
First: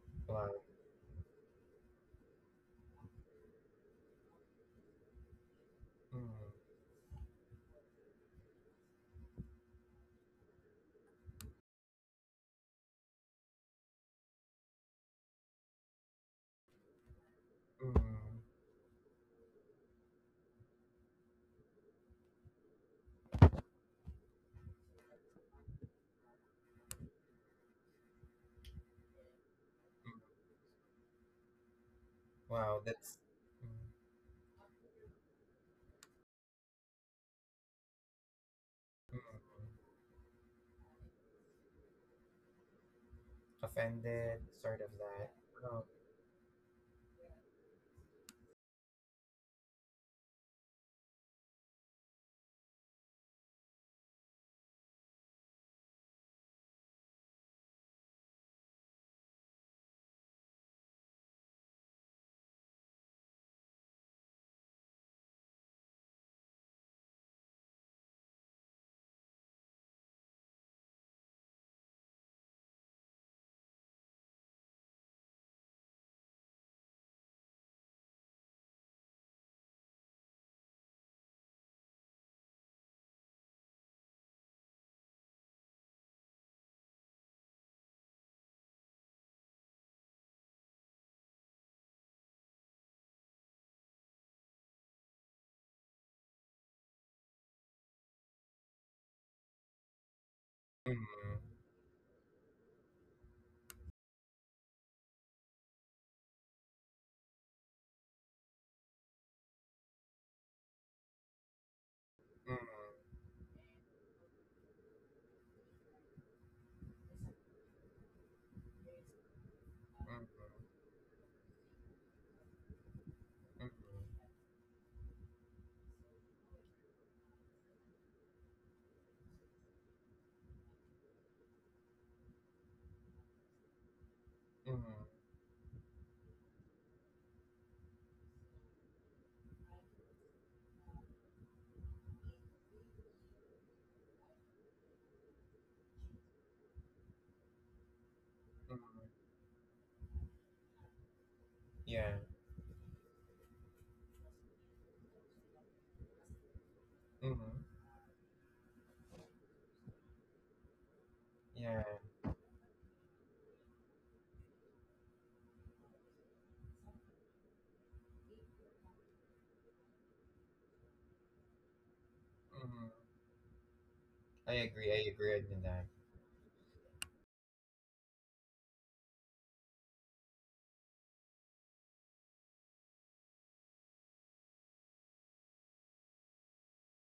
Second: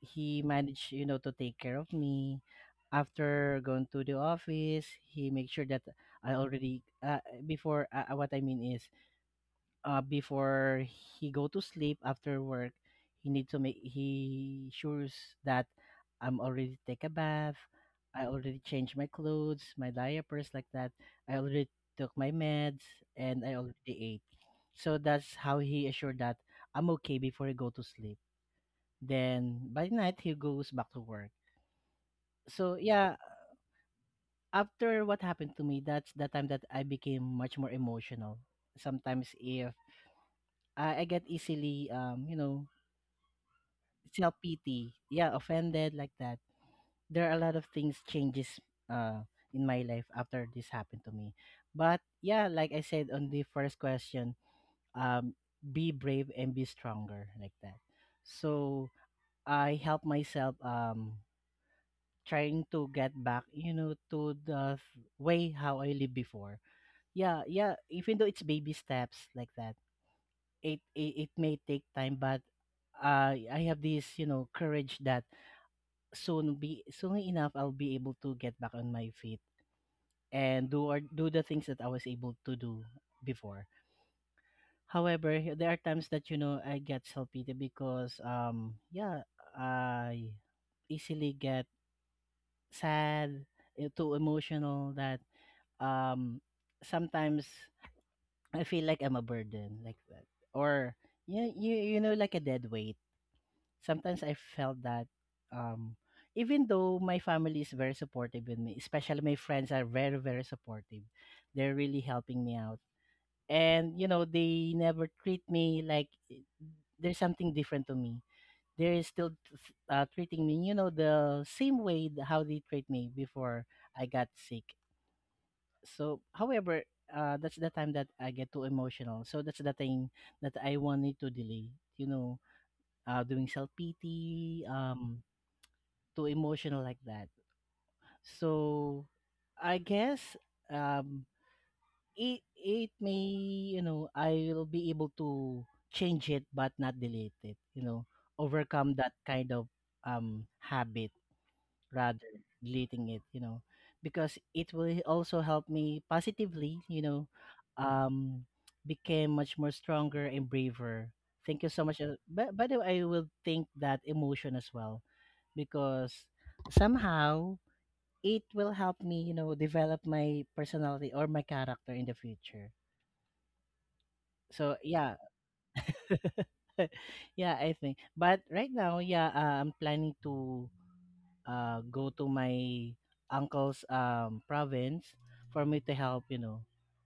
[SPEAKER 2] He
[SPEAKER 1] Wow.
[SPEAKER 2] managed, you know, to take care of me. After going to the office, he make sure that I
[SPEAKER 1] Mm,
[SPEAKER 2] already uh, before, uh, uh, what I mean is, uh, before he go to sleep after work, he need to make he sures that I'm already take a bath,
[SPEAKER 1] mm, mm.
[SPEAKER 2] I already changed my clothes, my diapers like that. I already took my meds and I already ate. So that's how he assured that I'm okay before I go to sleep. Then by night he goes back to work. So
[SPEAKER 1] Wow,
[SPEAKER 2] yeah,
[SPEAKER 1] that's. Mm,
[SPEAKER 2] after what happened to me, that's the time that I became much more emotional.
[SPEAKER 1] mm.
[SPEAKER 2] Sometimes if I, I get easily um, you know, self
[SPEAKER 1] Offended sort of
[SPEAKER 2] pity, yeah,
[SPEAKER 1] that. Oh,
[SPEAKER 2] offended like that. There are a lot of things changes uh in my life after this happened to me. But yeah, like I said on the first question, um be brave and be stronger like that. So I help myself um trying to get back, you know, to the th- way how I lived before. Yeah, yeah. Even though it's baby steps like that, it it, it may take time, but uh, I have this, you know, courage that soon be soon enough I'll be able to get back on my feet and do or do the things that I was able to do before. However, h- there are times that you know I get self pity because um yeah, I easily get sad, eh, too emotional that um sometimes I feel like I'm a burden like that.
[SPEAKER 1] mm,
[SPEAKER 2] Or
[SPEAKER 1] mm,
[SPEAKER 2] you you you know like a dead weight. Sometimes I felt that um even though my family is very supportive with me, especially my friends are very very supportive. They're really helping me
[SPEAKER 1] mm,
[SPEAKER 2] out. And you know, they never treat me like i- there's something different to me. They're still t- s- uh, treating me, you know, the same way th- how they treat me before
[SPEAKER 1] mm,
[SPEAKER 2] I got sick. So however, uh that's the time that I get too emotional, so that's the thing that I wanted to delay you know uh doing self pity,
[SPEAKER 1] mm, mm,
[SPEAKER 2] um too emotional like that. So I guess, um it it may, you know I will be able to change it but not delete it, you know overcome that kind of um habit
[SPEAKER 1] yeah,
[SPEAKER 2] rather deleting it, you know because it will also help me positively, you know
[SPEAKER 1] mm,
[SPEAKER 2] um became much more stronger and braver. Thank you
[SPEAKER 1] yeah,
[SPEAKER 2] so much. Uh, by, by the way, I will think that emotion as well because somehow it will help me you know develop my personality or my character in the future.
[SPEAKER 1] mm. I
[SPEAKER 2] So
[SPEAKER 1] agree I
[SPEAKER 2] yeah.
[SPEAKER 1] agree with that.
[SPEAKER 2] Yeah, I think. But right now, yeah, uh, I'm planning to uh, go to my uncle's um, province, for me to help, you know,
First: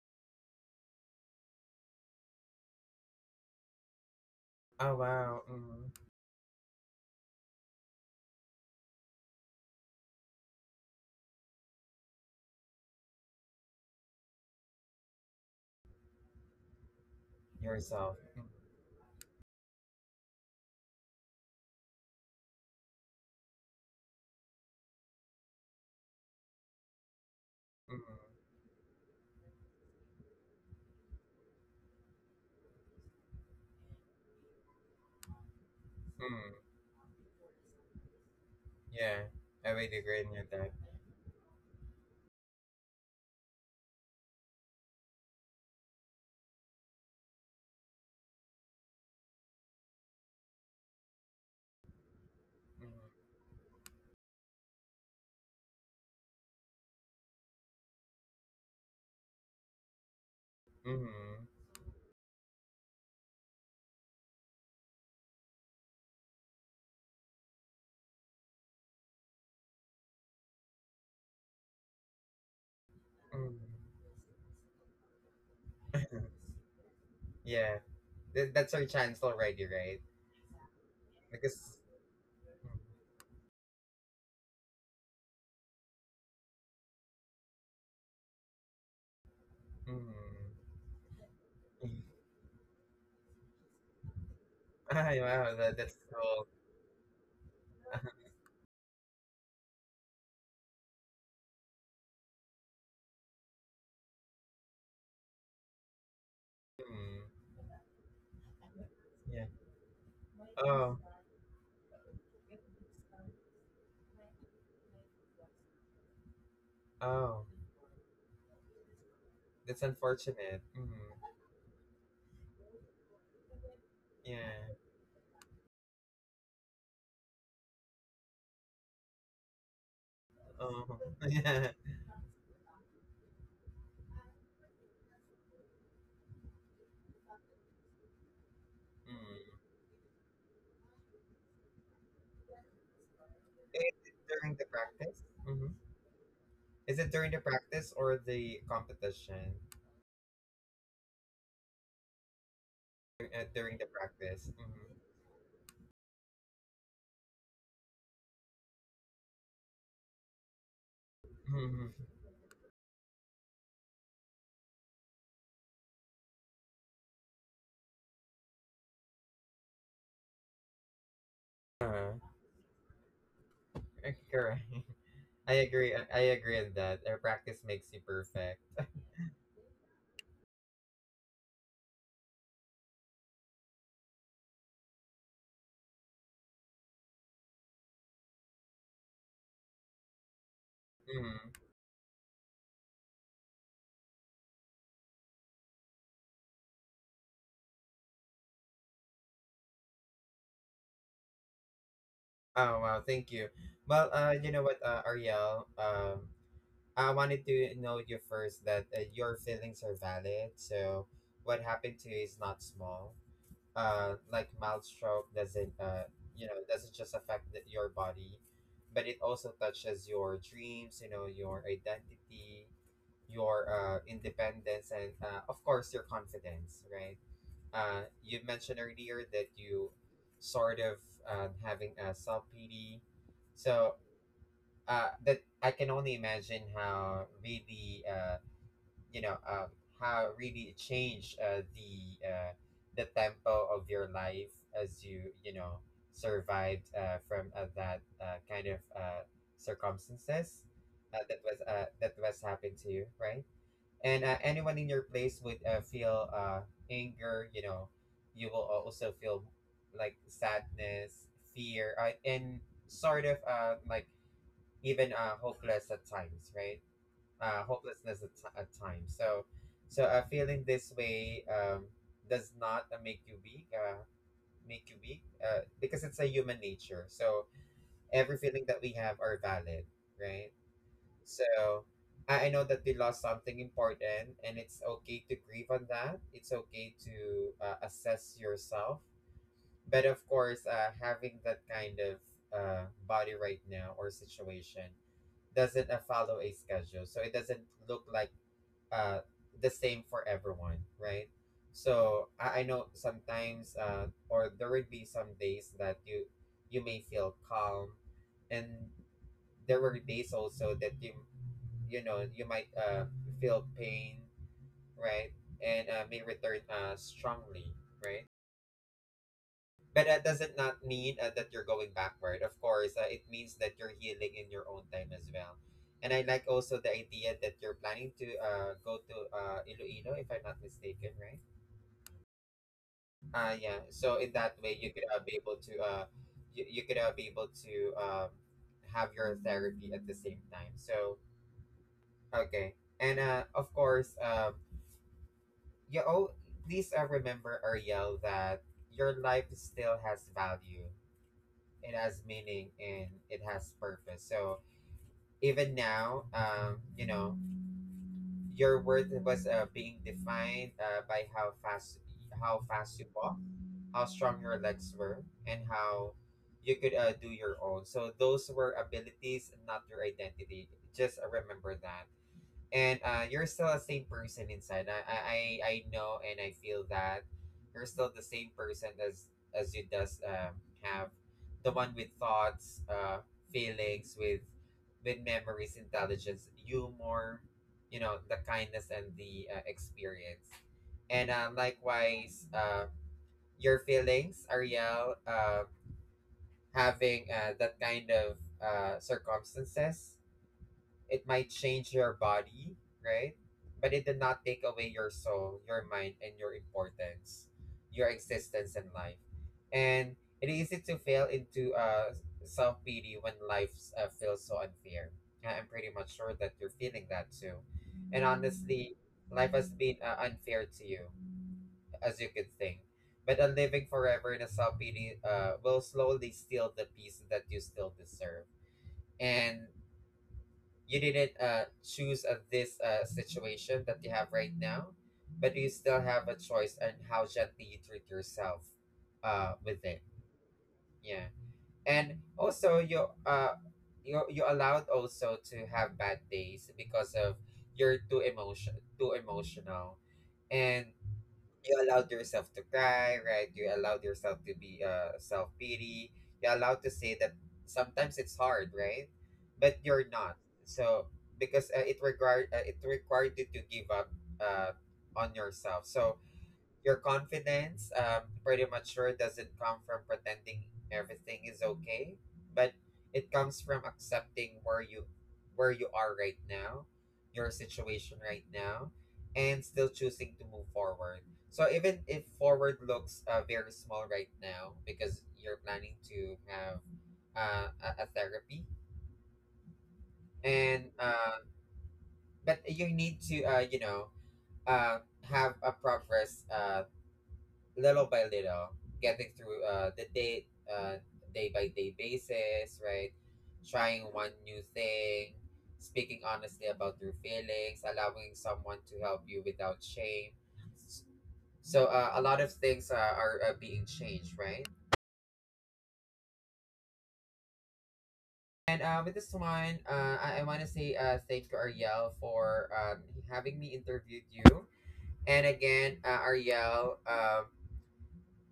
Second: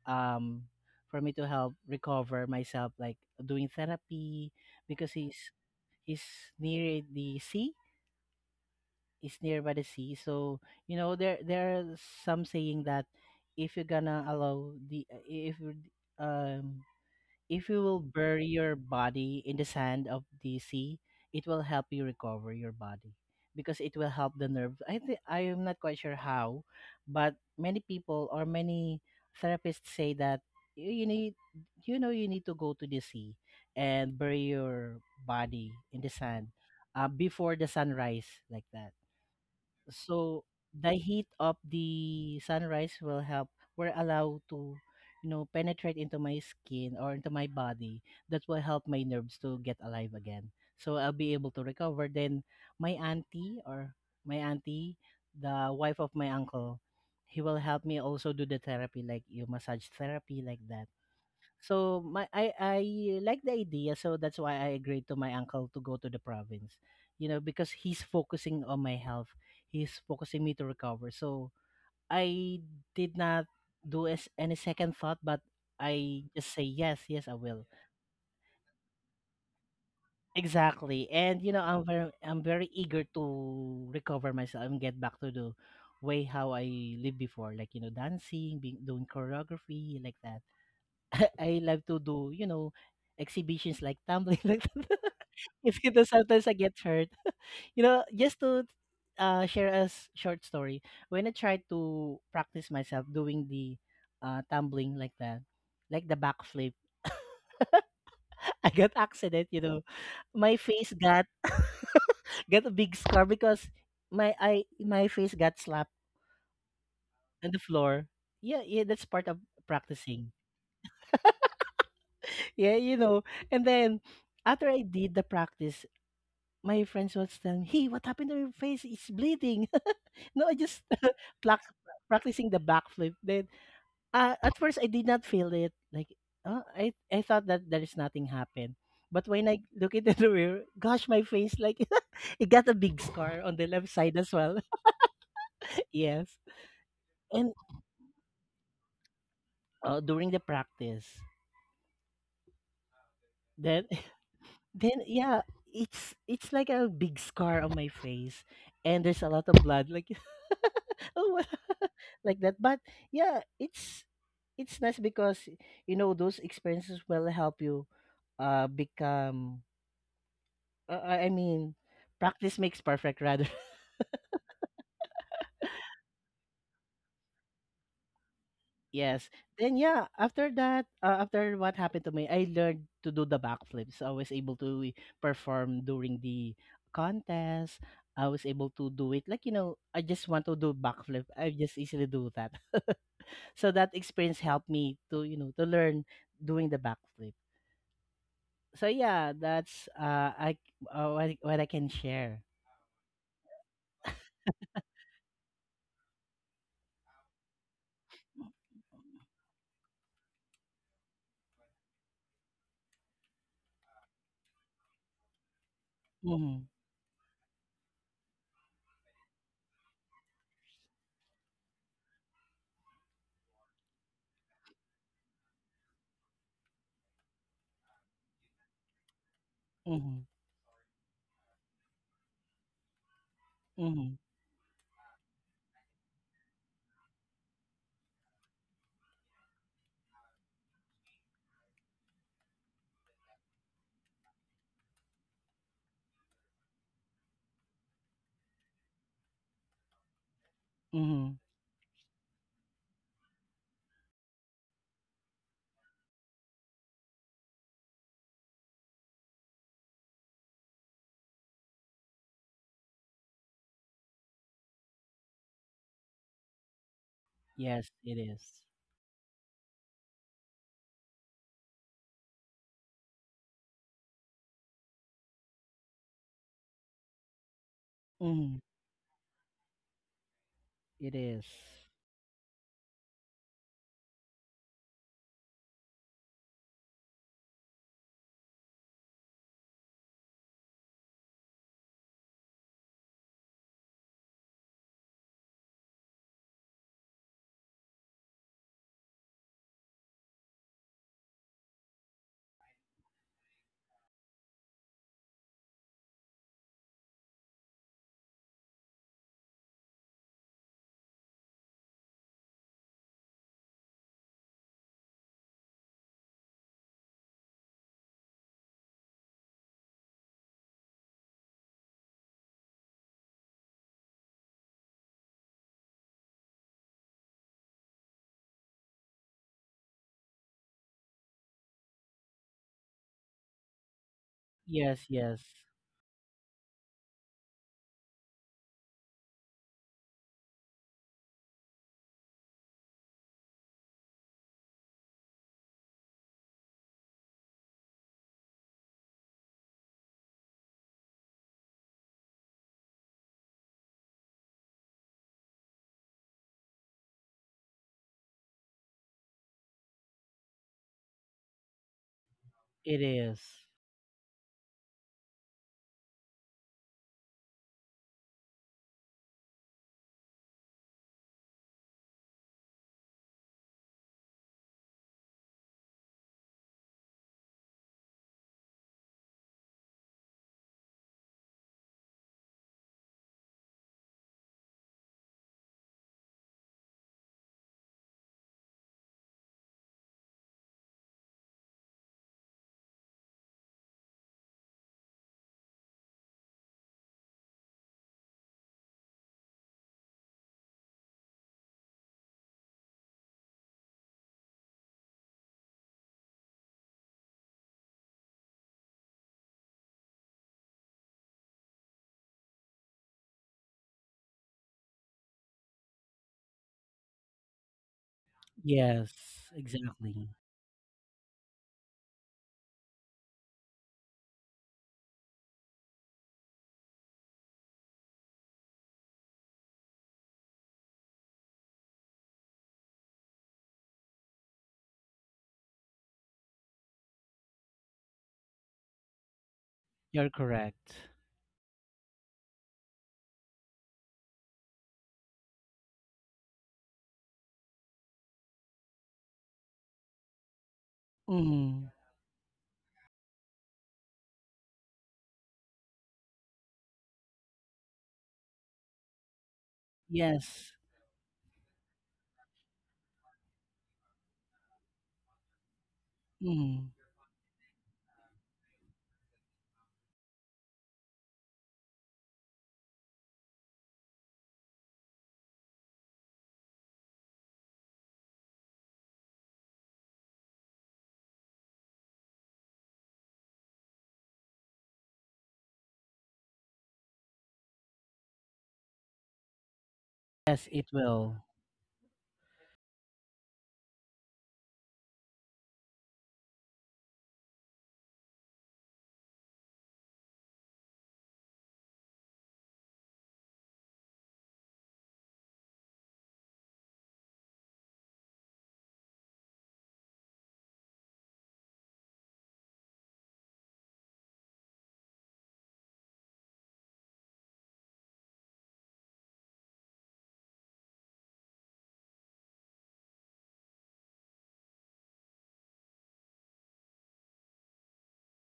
[SPEAKER 2] um, for me to help recover myself, like doing therapy,
[SPEAKER 1] Oh,
[SPEAKER 2] because he's
[SPEAKER 1] wow. Mm,
[SPEAKER 2] he's near the sea. He's near by the sea, so you know there there are some saying that if you're gonna allow the if you're, um if you will
[SPEAKER 1] yourself,
[SPEAKER 2] bury your body in the sand of the sea, it will help you recover your body because it will help the nerves. I think I am not quite sure how, but many
[SPEAKER 1] mm, mm,
[SPEAKER 2] people or many therapists say that you you need you know you need to go to the sea and bury your body in the sand
[SPEAKER 1] mm.
[SPEAKER 2] uh, before the sunrise like that.
[SPEAKER 1] Yeah, I would agree
[SPEAKER 2] So
[SPEAKER 1] with that.
[SPEAKER 2] the heat of the sunrise will help, we're allowed to you know penetrate into my skin or into my body, that will help my nerves to get alive again, so I'll be able to recover. Then my auntie or my auntie, the wife of my uncle, he will help me also do the therapy like you, massage therapy like that.
[SPEAKER 1] Mm-hmm.
[SPEAKER 2] So my I I like the idea, so that's why I agreed to my uncle to go to the province. You know, because he's focusing on my health. He's focusing me to recover. So I did not
[SPEAKER 1] Mm-hmm.
[SPEAKER 2] do as any second thought, but I just say yes, yes, I will.
[SPEAKER 1] Yeah, Th- that's our chance already, right?
[SPEAKER 2] Exactly. And you know,
[SPEAKER 1] Because.
[SPEAKER 2] I'm very I'm very eager to recover myself and get back to the way how I lived before, like you know, dancing, being doing choreography,
[SPEAKER 1] Mm-hmm.
[SPEAKER 2] like that. I love to do, you know, exhibitions like tumbling like that.
[SPEAKER 1] Ay, wow,
[SPEAKER 2] It's
[SPEAKER 1] that,
[SPEAKER 2] you
[SPEAKER 1] that's
[SPEAKER 2] know, sometimes
[SPEAKER 1] cool.
[SPEAKER 2] I get hurt. You know, just to uh, share a s- short story. When I tried to practice myself doing the uh, tumbling like that, like the backflip,
[SPEAKER 1] Mm-hmm.
[SPEAKER 2] I got accident.
[SPEAKER 1] Yeah.
[SPEAKER 2] You know, my face
[SPEAKER 1] Oh,
[SPEAKER 2] got got a big scar because my I my face got slapped
[SPEAKER 1] oh,
[SPEAKER 2] on the floor. Yeah, yeah, that's part of
[SPEAKER 1] that's
[SPEAKER 2] practicing.
[SPEAKER 1] unfortunate. Mm-hmm.
[SPEAKER 2] Yeah, you know. And then after
[SPEAKER 1] Yeah.
[SPEAKER 2] I did the practice, my friends was telling me, "Hey, what happened to your face? It's bleeding." No, I just
[SPEAKER 1] Oh,
[SPEAKER 2] plac
[SPEAKER 1] yeah.
[SPEAKER 2] practicing the backflip. Then uh, at first I did not feel it. Like uh, I I thought that there is nothing happened. But when
[SPEAKER 1] Mm.
[SPEAKER 2] I look into the mirror, gosh, my face, like it got a big scar on the
[SPEAKER 1] Is
[SPEAKER 2] left
[SPEAKER 1] it
[SPEAKER 2] side as
[SPEAKER 1] during
[SPEAKER 2] well.
[SPEAKER 1] the practice? Mm-hmm.
[SPEAKER 2] Yes,
[SPEAKER 1] Is it during the
[SPEAKER 2] and
[SPEAKER 1] practice or the competition?
[SPEAKER 2] uh, during the practice.
[SPEAKER 1] Uh, during
[SPEAKER 2] then
[SPEAKER 1] the practice. Mm-hmm.
[SPEAKER 2] Then yeah, it's it's like a big scar on my face, and there's a lot of blood, like oh, wow,
[SPEAKER 1] Mm-hmm.
[SPEAKER 2] like that. But yeah, it's it's nice because you know those experiences will help you, uh, become. Uh, I I mean,
[SPEAKER 1] Uh,
[SPEAKER 2] practice makes perfect, rather.
[SPEAKER 1] Correct. I agree. I agree on that. Uh, practice makes you perfect.
[SPEAKER 2] Yes. Then yeah, after that, uh, after what happened to me, I learned to do the backflips. I was able to perform during the contest. I was able to do it. Like, you know, I just want to do backflip. I
[SPEAKER 1] hmm
[SPEAKER 2] just easily do that. So that experience helped me to, you know, to learn doing the backflip. So yeah, that's uh I uh, what, I- what I can share.
[SPEAKER 1] Oh wow, thank you. Well, uh, you know what, uh, Ariel, um, I wanted to know you first that uh, your feelings are valid. So what happened to you is not small. Uh, like mild stroke doesn't uh, you know,
[SPEAKER 2] Mhm.
[SPEAKER 1] doesn't just affect the, your body, but it also touches your dreams. You know, your identity, your uh independence, and uh, of course your confidence, right? Uh, you mentioned earlier that you
[SPEAKER 2] Mhm.
[SPEAKER 1] sort of uh, having a self pity. So
[SPEAKER 2] Mhm.
[SPEAKER 1] uh, that I can only imagine how really uh, you know um, how really it changed uh, the uh, the tempo of your life as you you know survived uh, from uh, that uh, kind of uh, circumstances, uh,
[SPEAKER 2] Mhm.
[SPEAKER 1] that was uh, that was happened to you, right? and uh, anyone in your place would uh, feel uh, anger, you know you will also feel like sadness, fear, uh, and sort of, uh, like, even uh, hopeless at times, right, uh,
[SPEAKER 2] Yes, it
[SPEAKER 1] hopelessness at, t-
[SPEAKER 2] is.
[SPEAKER 1] at times, so, so uh, feeling this way, um, does not uh, make you weak, uh, make you weak uh, because it's a human nature, so every
[SPEAKER 2] Mhm.
[SPEAKER 1] feeling that we have are valid, right?
[SPEAKER 2] It is.
[SPEAKER 1] So I, I know that they lost something important, and it's okay to grieve on that. It's okay to uh, assess yourself. But of course, uh, having that kind of uh, body right now or situation doesn't uh, follow a schedule. So it doesn't look like uh, the same for everyone, right? So I, I know sometimes, uh, or there would be some days that you you may feel calm, and there were days also that you you know you might uh, feel pain, right, and uh, may return uh, strongly, right, but that doesn't not mean uh, that you're going backward. Of course, uh, it means that you're healing in your own time as well. And I like also the idea that you're planning to uh, go to uh, Iloilo if I'm not mistaken, right? Uh, yeah, so in that way you
[SPEAKER 2] Yes,
[SPEAKER 1] could uh, be
[SPEAKER 2] yes.
[SPEAKER 1] able to uh, you, you could uh, be able to um, have your therapy at the same time, so okay. And uh, of course, um, You oh, please uh, remember, Ariel, that your life still has value. It has meaning and it has purpose. So even now, um, you know, your worth was uh, being defined uh, by how fast how
[SPEAKER 2] It
[SPEAKER 1] fast you
[SPEAKER 2] is.
[SPEAKER 1] walk, how strong your legs were, and how you could uh, do your own. So those were abilities, not your identity. Just uh, remember that, and uh, you're still the same person inside. I, I I I know and I feel that you're still the same person, as as you does um have, the one with thoughts, uh, feelings, with with memories, intelligence, humor, you know, the kindness, and the uh, experience, and uh, likewise, uh, your feelings, Ariel, real. Uh, having uh, that kind of uh, circumstances, it might change your body, right? But it did not take away your soul, your mind, and your importance, your existence in life. And it is easy to fail into uh, self pity when life uh, feels so unfair. I- I'm pretty much sure that you're feeling that too. And honestly,
[SPEAKER 2] Yes,
[SPEAKER 1] life has been uh,
[SPEAKER 2] exactly.
[SPEAKER 1] unfair to you, as you could think. But a living forever in a self pity uh, will slowly steal the peace that you still deserve. And you didn't uh, choose uh, this uh, situation that you have right now, but you still have a choice on how gently you treat yourself uh, with it.
[SPEAKER 2] You're correct.
[SPEAKER 1] Yeah. And also, you uh, you you allowed also to have bad days because of you're too emotion too emotional, and you
[SPEAKER 2] Mm.
[SPEAKER 1] allowed yourself to cry, right? You allowed yourself to be uh self pity. You allowed to say that sometimes it's hard, right? But you're not.
[SPEAKER 2] Yes.
[SPEAKER 1] So because uh, it required uh, it required you to give up uh on yourself. So
[SPEAKER 2] Mm.
[SPEAKER 1] your confidence, um, pretty much sure, doesn't come from pretending everything is okay, but it comes from accepting where you where you are right now, your situation right now, and still choosing to move forward. So even if forward looks uh, very small right now, because you're planning to have uh, a, a therapy,
[SPEAKER 2] Yes,
[SPEAKER 1] and
[SPEAKER 2] it will.
[SPEAKER 1] uh, but you need to uh, you know uh, have a progress uh, little by little, getting through uh, the day, uh, day by day basis, right? Trying one new thing, speaking honestly about your feelings, allowing someone to help you without shame. S- So uh, a lot of things uh, are, are uh, being changed, right? And uh, with this one, uh, I, I want to say uh, thank you, Ariel, for um, having me interviewed you. And again, uh, Ariel, um,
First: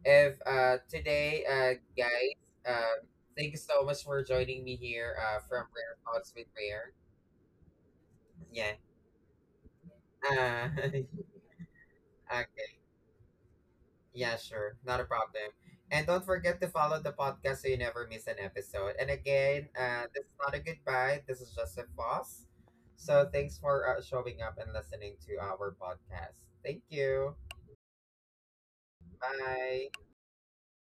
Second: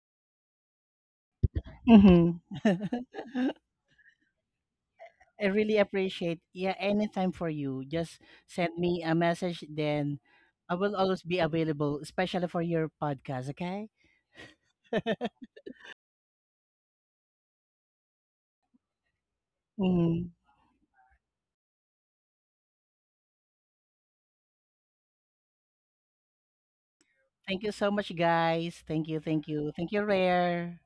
[SPEAKER 1] If uh today, uh guys,
[SPEAKER 2] Mm-hmm.
[SPEAKER 1] um thank you so much for joining me here uh
[SPEAKER 2] I
[SPEAKER 1] from
[SPEAKER 2] really
[SPEAKER 1] Rare Thoughts
[SPEAKER 2] appreciate.
[SPEAKER 1] with
[SPEAKER 2] Yeah,
[SPEAKER 1] Rare.
[SPEAKER 2] anytime for you. Just
[SPEAKER 1] Yeah.
[SPEAKER 2] send me a message, then
[SPEAKER 1] Uh
[SPEAKER 2] I will always be available, especially for
[SPEAKER 1] okay.
[SPEAKER 2] your podcast. Okay.
[SPEAKER 1] Yeah, sure. Not a problem. And don't forget to follow the podcast so you never miss an episode. And again, uh this is
[SPEAKER 2] mm
[SPEAKER 1] not a goodbye. This is just a pause. So thanks for uh, showing up and listening to our podcast. Thank you.
[SPEAKER 2] Thank you so much, guys. Thank you. Thank you.
[SPEAKER 1] Bye.
[SPEAKER 2] Thank you, Rare.